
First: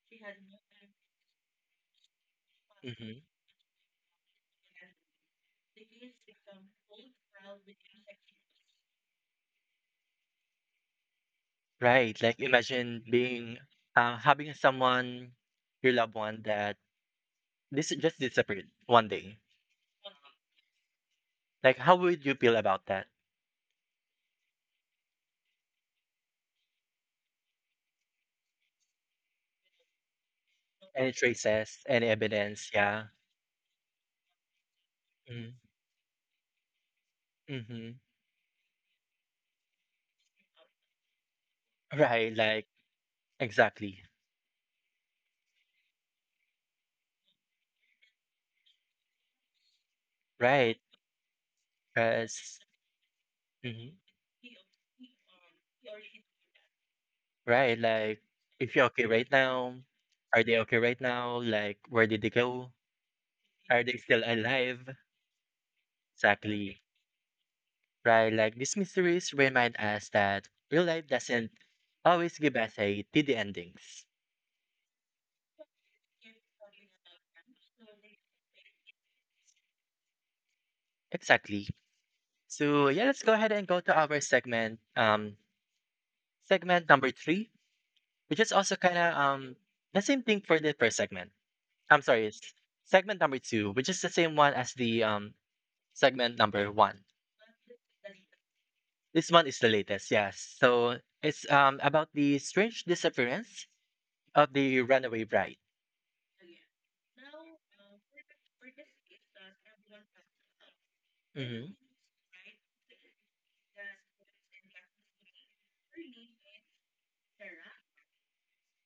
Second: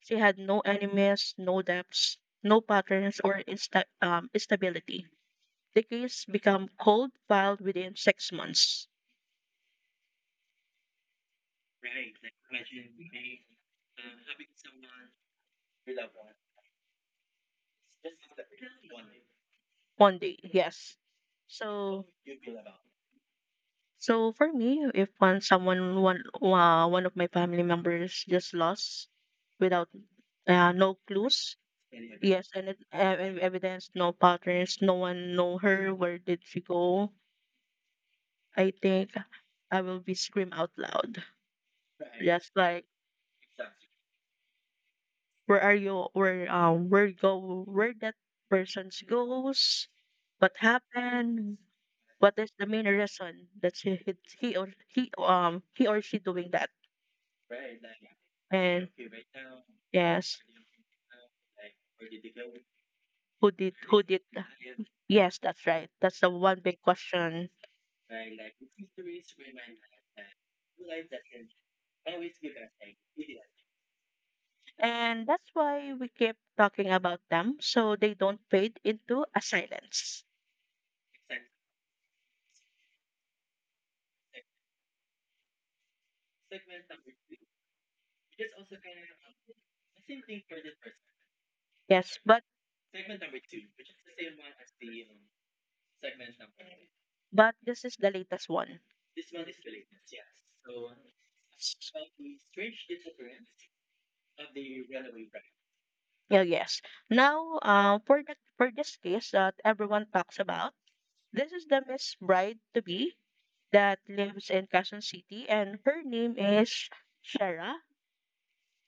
B: She had no enemies, no debts, no patterns
A: Mm-hmm.
B: or insta- um, stability. The case become cold filed within six months.
A: Right. Like imagine being uh, having someone, your loved one that this just disappeared one day.
B: One day, yes.
A: Like how
B: So
A: would you feel about that?
B: so for me, if one someone one uh, one of my family members just lost without uh, no
A: Any
B: clues.
A: traces, any
B: Yes, and
A: evidence?
B: it,
A: Yeah.
B: uh, and evidence, no patterns, no one
A: Mm-hmm.
B: know her. Where did she go?
A: Mhm.
B: I think I will be scream out loud.
A: Right,
B: Just
A: like
B: like
A: exactly.
B: where are you? Where um where go? Where that person goes? What
A: Right.
B: happened? What is
A: Because,
B: the main reason that she
A: mm-hmm,
B: he, he or he um he or she doing that?
A: right, like if you're
B: And
A: okay right now,
B: yes,
A: are they okay right now? Like where did they go?
B: who did
A: Are they
B: who did?
A: still alive?
B: Yes, that's right. That's the one big
A: Exactly.
B: question.
A: Right, like these mysteries remind us that real life doesn't always give us a tidy endings.
B: And that's why we keep talking about them so they don't fade into a silence.
A: Exactly. So yeah, let's go ahead and go to our segment, um, segment number three, which is also kind of um the same thing for the first segment. I'm
B: Yes,
A: sorry,
B: but
A: segment number two, which is the same one as the um segment number one.
B: but this is the latest one.
A: This one is the latest, yes. So it's um about the strange disappearance of the runaway bride.
B: Yeah, yes. Now, uh, for the for this case that everyone talks about, this is
A: Hmm.
B: the Miss Bride to be that lives in Quezon City, and her name is Shara,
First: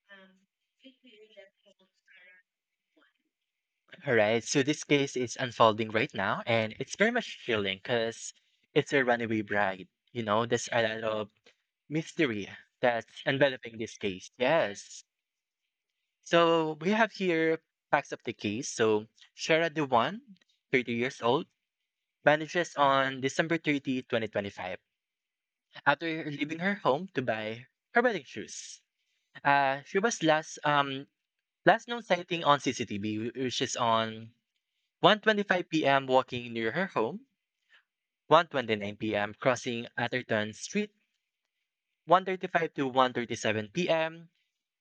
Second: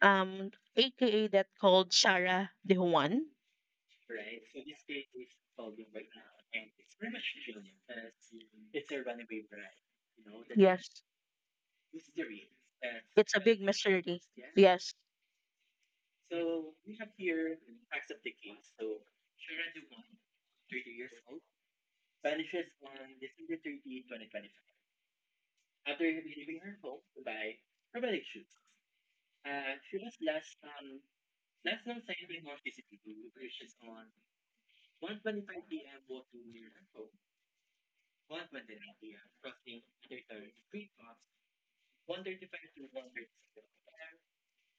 B: um, aka that called Sarah De Juan.
A: All right. So this case is unfolding right now, and it's very much chilling because it's a runaway bride. You know, there's a
B: Yes,
A: lot of mystery that's
B: it's a big
A: enveloping this
B: mystery.
A: case.
B: Yes,
A: Yes. So we have here facts of the case. So Shara Dewan, thirty years old, vanishes on December thirtieth, twenty twenty-five, after leaving her home to buy her wedding shoes. Uh, she was last um last known sighting on C C T V, wh- which is on one twenty five p m walking near her home, one twenty nine p m crossing Atherton Street, one thirty five to one thirty seven p m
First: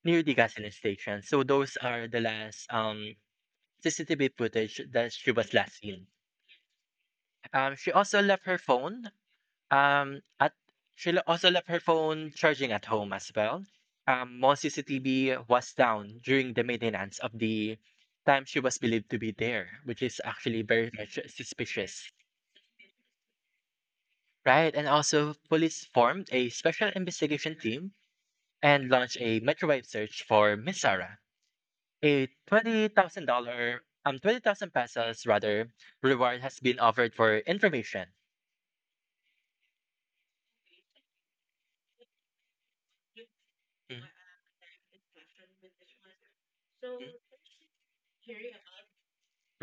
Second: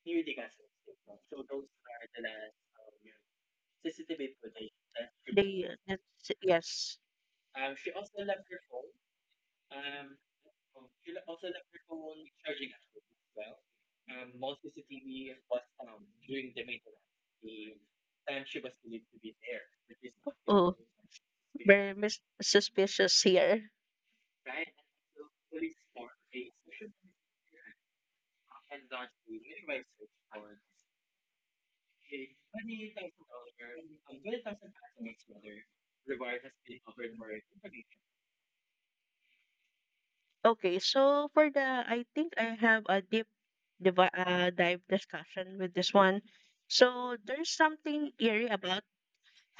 A: near the gasoline station. So those are the last um C C T V footage that she was
B: they
A: last seen.
B: that's, yes.
A: Um, she also left her phone Um, at She'll also left her phone charging at home as well. Um, Mom's C C T V was down during the maintenance of the time she was believed to be there, which is actually
B: Oh,
A: very sus-
B: very
A: suspicious,
B: mis- suspicious here.
A: right? And also, police formed a special investigation team and launched a microwave search for Miss Sarah. A twenty thousand dollar, um, twenty thousand pesos rather, reward has been offered for information.
B: Okay, so for the, I think I have a deep
A: Mm,
B: divi- uh, dive discussion with this one.
A: mm.
B: So there's something eerie about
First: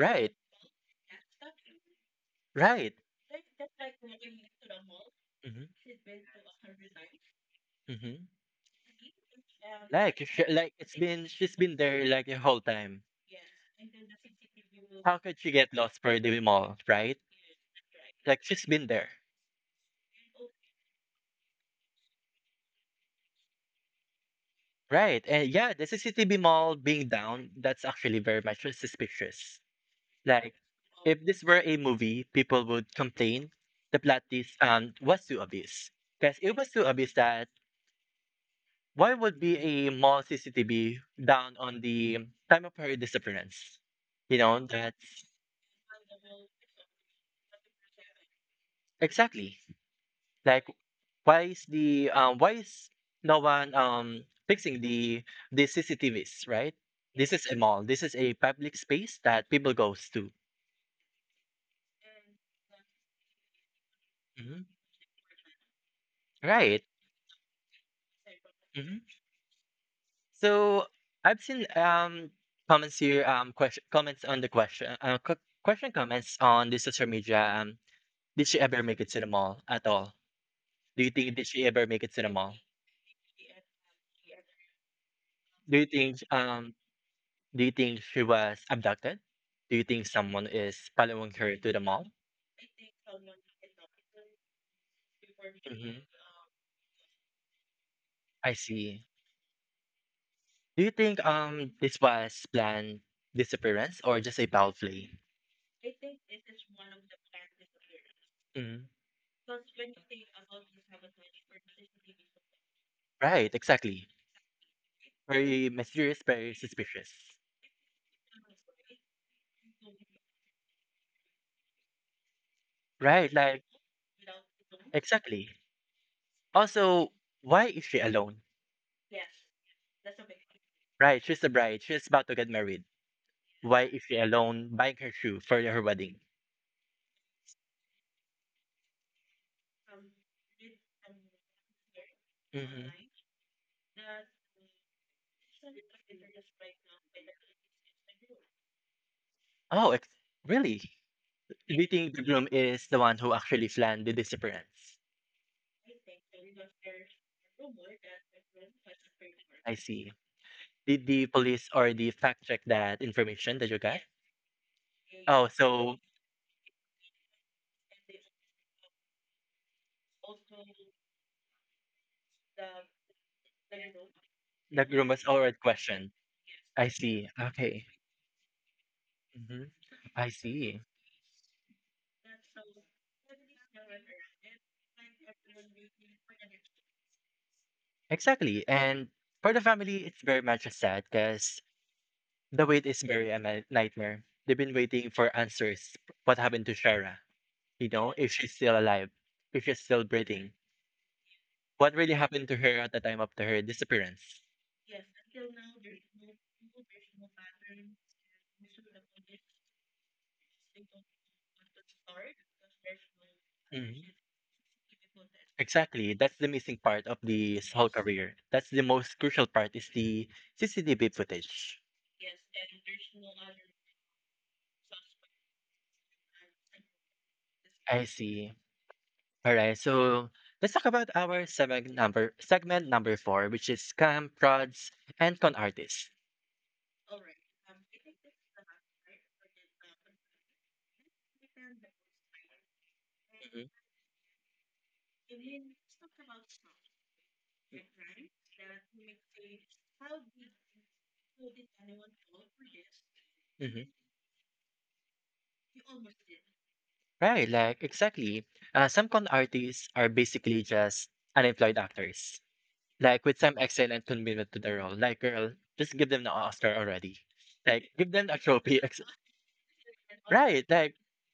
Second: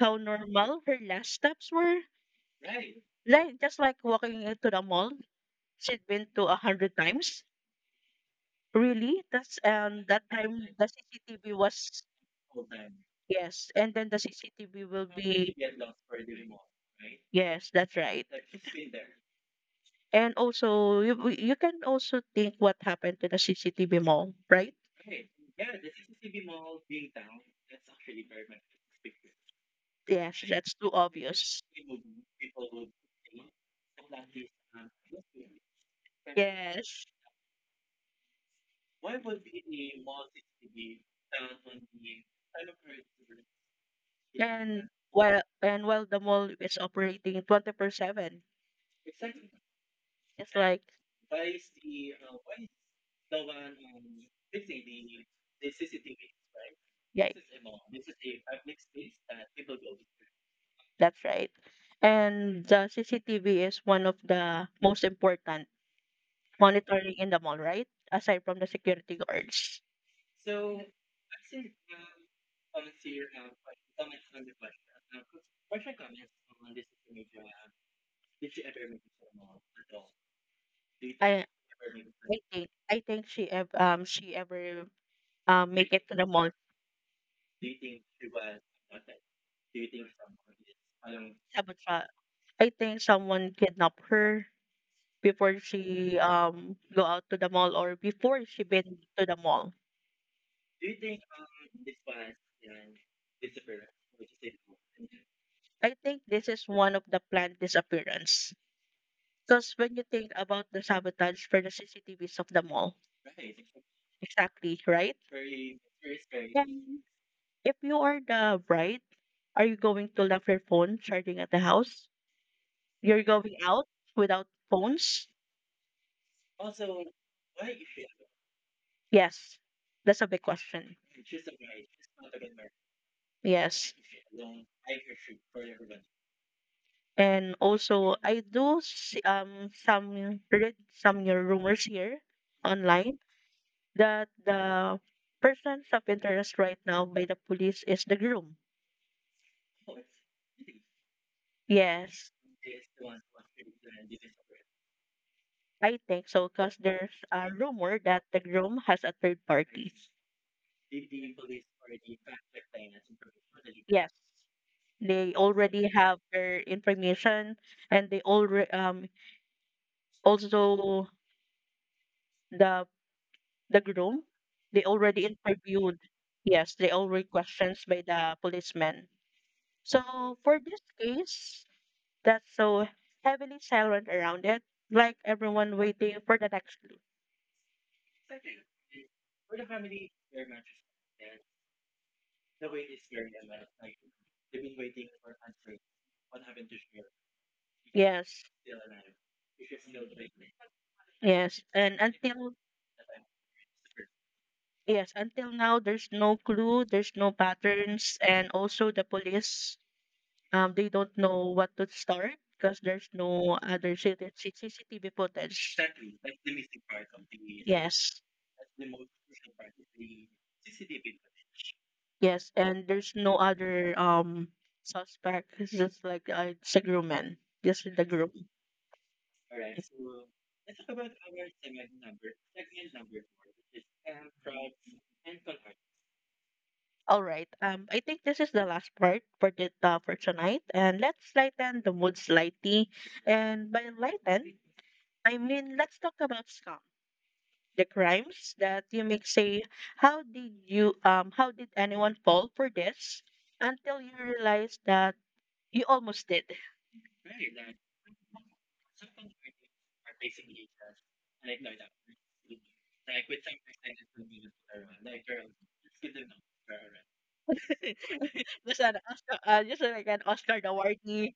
B: how normal her last steps were.
A: right.
B: Like just like walking into the mall,
A: Hmm.
B: she'd been to a hundred times.
A: Hmm.
B: Really, that's um
A: Like
B: that
A: if she,
B: time
A: like
B: the
A: it's been
B: C C T V
A: she's been
B: was,
A: there like the whole time.
B: yes, and then the C C T V will
A: How could she
B: be,
A: get lost for the mall, right?
B: yes, that's right.
A: Like she's been there,
B: And also, you we- you can also think what happened to the C C T V mall, right?
A: right? And yeah, the C C T V mall being down, that's actually very much suspicious.
B: Yes,
A: Like
B: that's too
A: if this
B: obvious.
A: were a movie, people would complain the plot is um was too obvious. Because it was too
B: Yes,
A: obvious that why would be a mall C C T V down on the time of her disappearance? You know,
B: and
A: that's
B: while and while the mall is operating twenty-four seven,
A: exactly.
B: it's
A: Like,
B: like,
A: why is the um why is no one um fixing the the C C T V's, right?
B: yeah,
A: This is a mall. This is a public space that people goes to.
B: that's right. And the C C T V is one of the
A: Mhm.
B: most important
A: Right.
B: monitoring in the mall, right? Aside from the
A: Hmm.
B: security guards.
A: So I've seen um comments here um question comments on the question uh, q- question comments on the social media. Um, did she ever make it to the mall at all? Do you think
B: I
A: did she ever make it to the mall?
B: think I think she ev- um she ever um
A: Do you
B: make it to
A: think
B: the mall.
A: um do you think she was abducted? Do you think someone is following her to the
B: Sabotage.
A: mall?
B: I think someone kidnapped her before
A: Mhm.
B: she um go out to the mall or before
A: I
B: she been
A: see.
B: to the mall.
A: Do you think um this was planned disappearance or just a foul play?
B: I think this is one of the planned disappearance.
A: Mm.
B: Because when you think about the sabotage for the C C T Vs of the mall,
A: Right, exactly.
B: exactly, right?
A: Very mysterious, very
B: Then
A: suspicious.
B: if you are the bride, are you going to leave your phone charging at the house? You're
A: Right,
B: going
A: like
B: out without phones?
A: exactly. Also, why is she alone?
B: Yes. That's a big question.
A: Right, she's a bride. She's about to get married. Why
B: Yes.
A: is she alone buying her shoe for her wedding?
B: And also, I do see, um some read some new rumors here
A: Hmm.
B: online that the persons of interest right now by the police is the groom.
A: Oh, ex- really? Do you think the
B: Yes,
A: groom is the one who actually planned the disappearance?
B: I think so because there's a rumor that the groom has a third
A: I
B: party.
A: see. Did the police or the fact check that information that you got?
B: Yes, they
A: Oh,
B: already
A: so
B: have their information and they already um also the the groom they
A: the groom
B: already
A: was already
B: interviewed.
A: questioned.
B: Yes,
A: I
B: they already
A: see.
B: questions
A: Okay.
B: by the policeman.
A: Hmm. I
B: So for this
A: see.
B: case, that's so heavily silent around it, like everyone waiting for the next clue.
A: Exactly. And for the family, it's very much sad because the wait is very a ni- nightmare. They've been waiting for answers. What happened to Shara? You know, if
B: Yes,
A: she's still alive, if she's still breathing.
B: yes. And
A: What really happened
B: until,
A: to her at the time of the, her disappearance?
B: yes, until now there's no clue, there's no patterns, and also the police um they don't know what to start because there's no other
A: Mhm.
B: C C T V C C T V footage. That is
A: Exactly. That's the
B: the
A: missing
B: missing part
A: part
B: of
A: of
B: the-
A: this whole
B: yes,
A: career. That's the most crucial part is the C C T V footage.
B: yes, and there's no other um suspect. It's just like, uh, it's a groomman, just in the
A: I
B: group.
A: see. All right. So let's talk about our segment number segment number four, which is scam, frauds, and con artists.
B: All right. Um, I think this is the last part for the uh, for tonight, and let's lighten the mood slightly.
A: Mhm,
B: And by lighten, I mean let's talk about scam, the crimes that you make. Say. How did you um? How did anyone fall for this?
A: mhm.
B: Until you realize that you almost did.
A: Right. Like exactly. Uh, some con artists are basically just unemployed actors, like with some excellent commitment to the role. Like, girl, just give them the Oscar already. Like, give them a
B: [laughs] Just
A: trophy.
B: an
A: ex-
B: Oscar, uh, just like an Oscar
A: Right. Like
B: awardee.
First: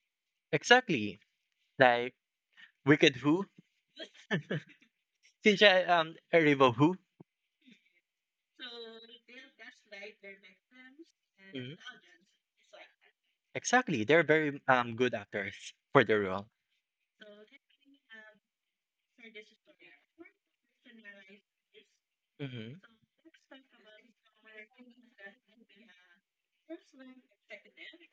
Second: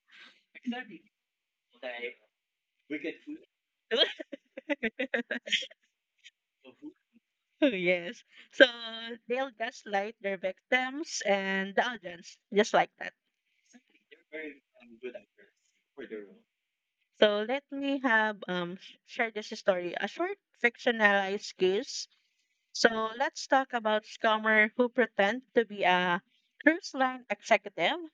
A: exactly. Like Wicked Who,
B: [laughs]
A: Sincha um River Who.
B: [laughs] Yes. So they'll gaslight their victims and
A: Mhm.
B: the audience, just like that.
A: Exactly, they're very um good actors for the role.
B: So let me have um sh- share this story, a short fictionalized case.
A: Hmm.
B: So let's talk about scammer who pretend to be a cruise line executive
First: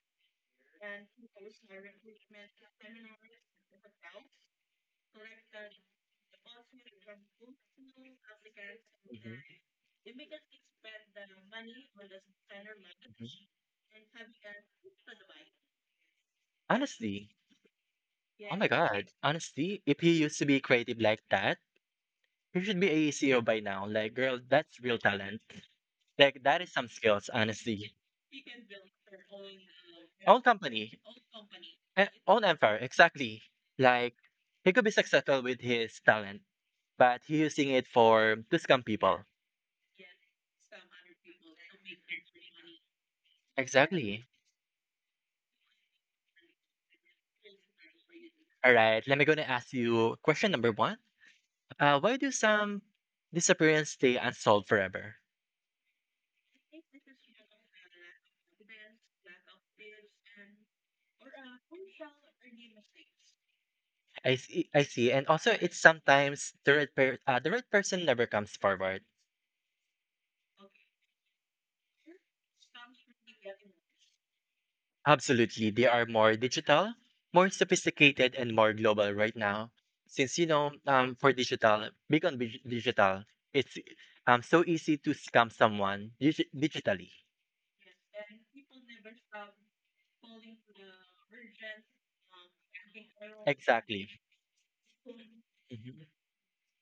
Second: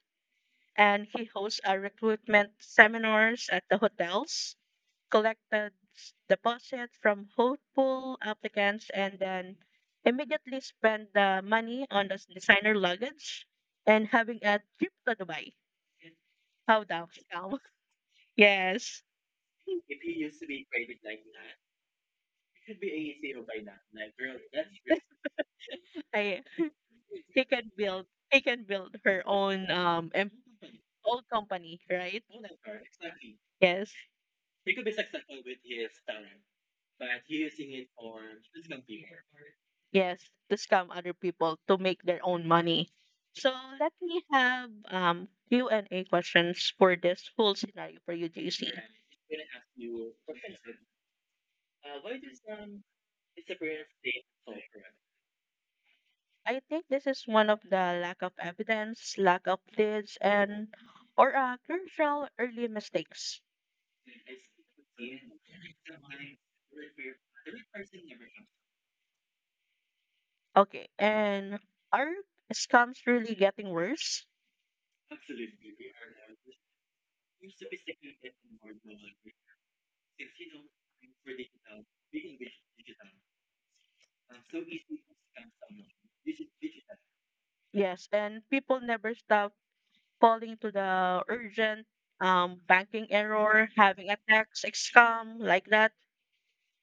B: and he hosts a recruitment seminars at the hotels, collected s- deposit from hopeful applicants and
A: Hmm.
B: then immediately spend the money on the s- designer
A: Mhm.
B: luggage and having a trip to Dubai. How the
A: Honestly,
B: scam? [laughs]
A: oh my
B: Yes,
A: god, honestly, if he used to be creative like that, he should be a C E O by now. Like, girl, that's real talent.
B: I
A: Like that is some skills,
B: she can
A: honestly.
B: build she can build her own um em-
A: Own company,
B: own company,
A: eh,
B: right?
A: own empire, exactly.
B: Yes,
A: Like he could be successful with his talent, but he using it for to scam people.
B: yes, to scam other people to make their own money. So let me
A: Exactly.
B: have um Q and A questions for this whole scenario for you, J C.
A: All right, let me gonna ask you question number one. Uh, why do some disappearance stay unsolved forever?
B: I think this is one of the lack of evidence, lack of leads, and or uh, crucial early mistakes.
A: I see, I see, and also it's sometimes the right per- uh, the right person never comes forward.
B: Okay, and are scams really getting worse?
A: Absolutely. They are more digital, more sophisticated, and more global right now. Since, you know, um, for digital, big on dig- digital, it's um, so easy to scam someone digi- digitally.
B: Yes, and people never stop falling to the urgent, um, banking error,
A: Exactly.
B: having a tax scam like that?
A: Mhm.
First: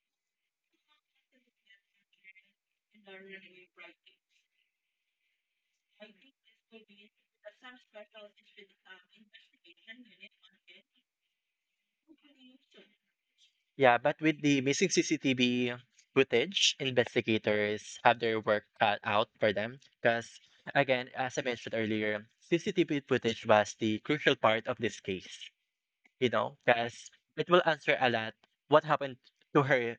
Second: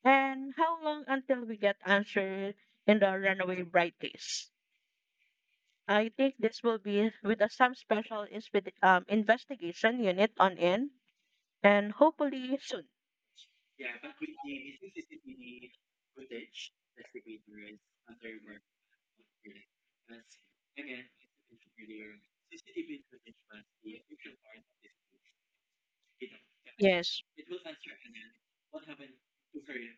B: And how long until we get answer in the runaway brightest? I think this will be with a, some special inspe- um, investigation unit on in, and hopefully soon.
A: Yeah, but with the missing C C T V footage, investigators have their work cut out for them. Because, again, as I mentioned earlier, C C T V footage was the crucial part of this case. You know, because
B: Yes,
A: it will answer a lot what happened to her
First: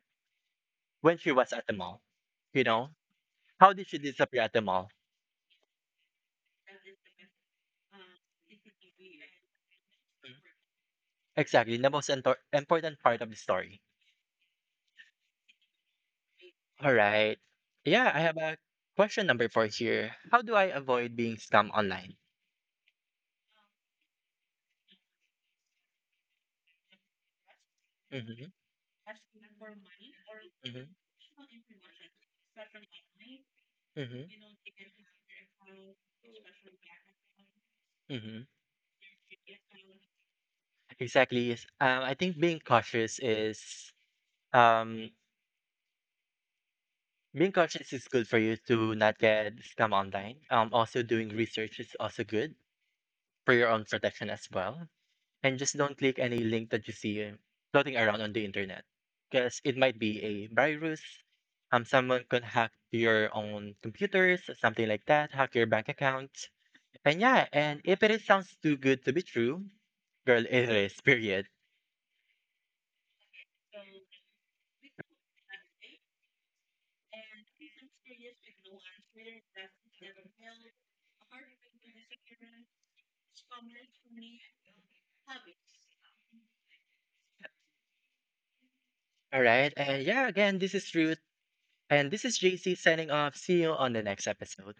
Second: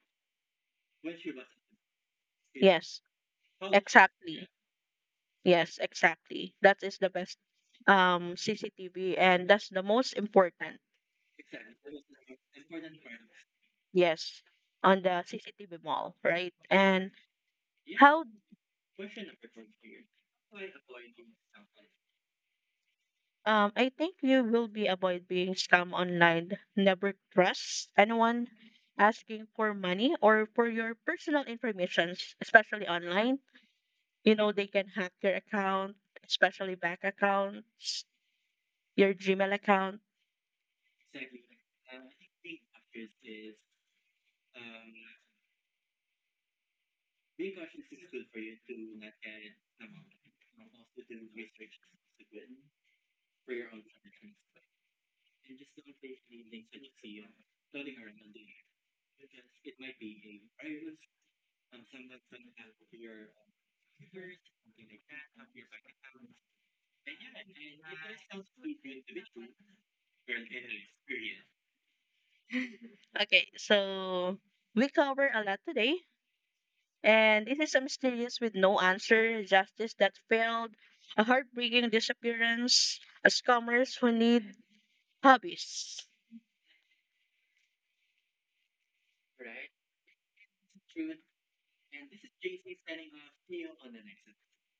A: when she was at the mall. You know,
B: yes,
A: how did she
B: exact.
A: disappear at the mall?
B: Yes, exactly. That is the best um C C T V, and that's the most important.
A: Exactly, the most impor- important part of the story.
B: Yes, on the C C T V mall, right?
A: All
B: And
A: right. Yeah, I
B: how,
A: have a question number four here. How do I avoid being scammed online?
B: Um, I think you will be avoid being scammed online. Never trust anyone
A: Hmm.
B: asking for money or for
A: Hmm.
B: your personal information, especially online. You
A: Hmm.
B: know, they can hack your account, especially bank accounts,
A: Hmm.
B: your Gmail account.
A: Exactly. Yes. Um, I think being cautious is um being cautious is good for you to not get scam online. Um, also doing research is also good for your own protection as well. And just don't click any link that you see uh, floating around on the internet, because it might be a virus. Um, someone could hack your own computers, something like that. Hack your bank account. And yeah, and if it is- sounds too good to be true, girl, it is. [laughs] Period.
B: Okay, so we cover a lot today. And this is a mysterious with no answer, justice that failed, a heartbreaking disappearance, a scammers who need hobbies.
A: All right. And yeah, again, this is Ruth, and this is J C signing off. See you on the next episode.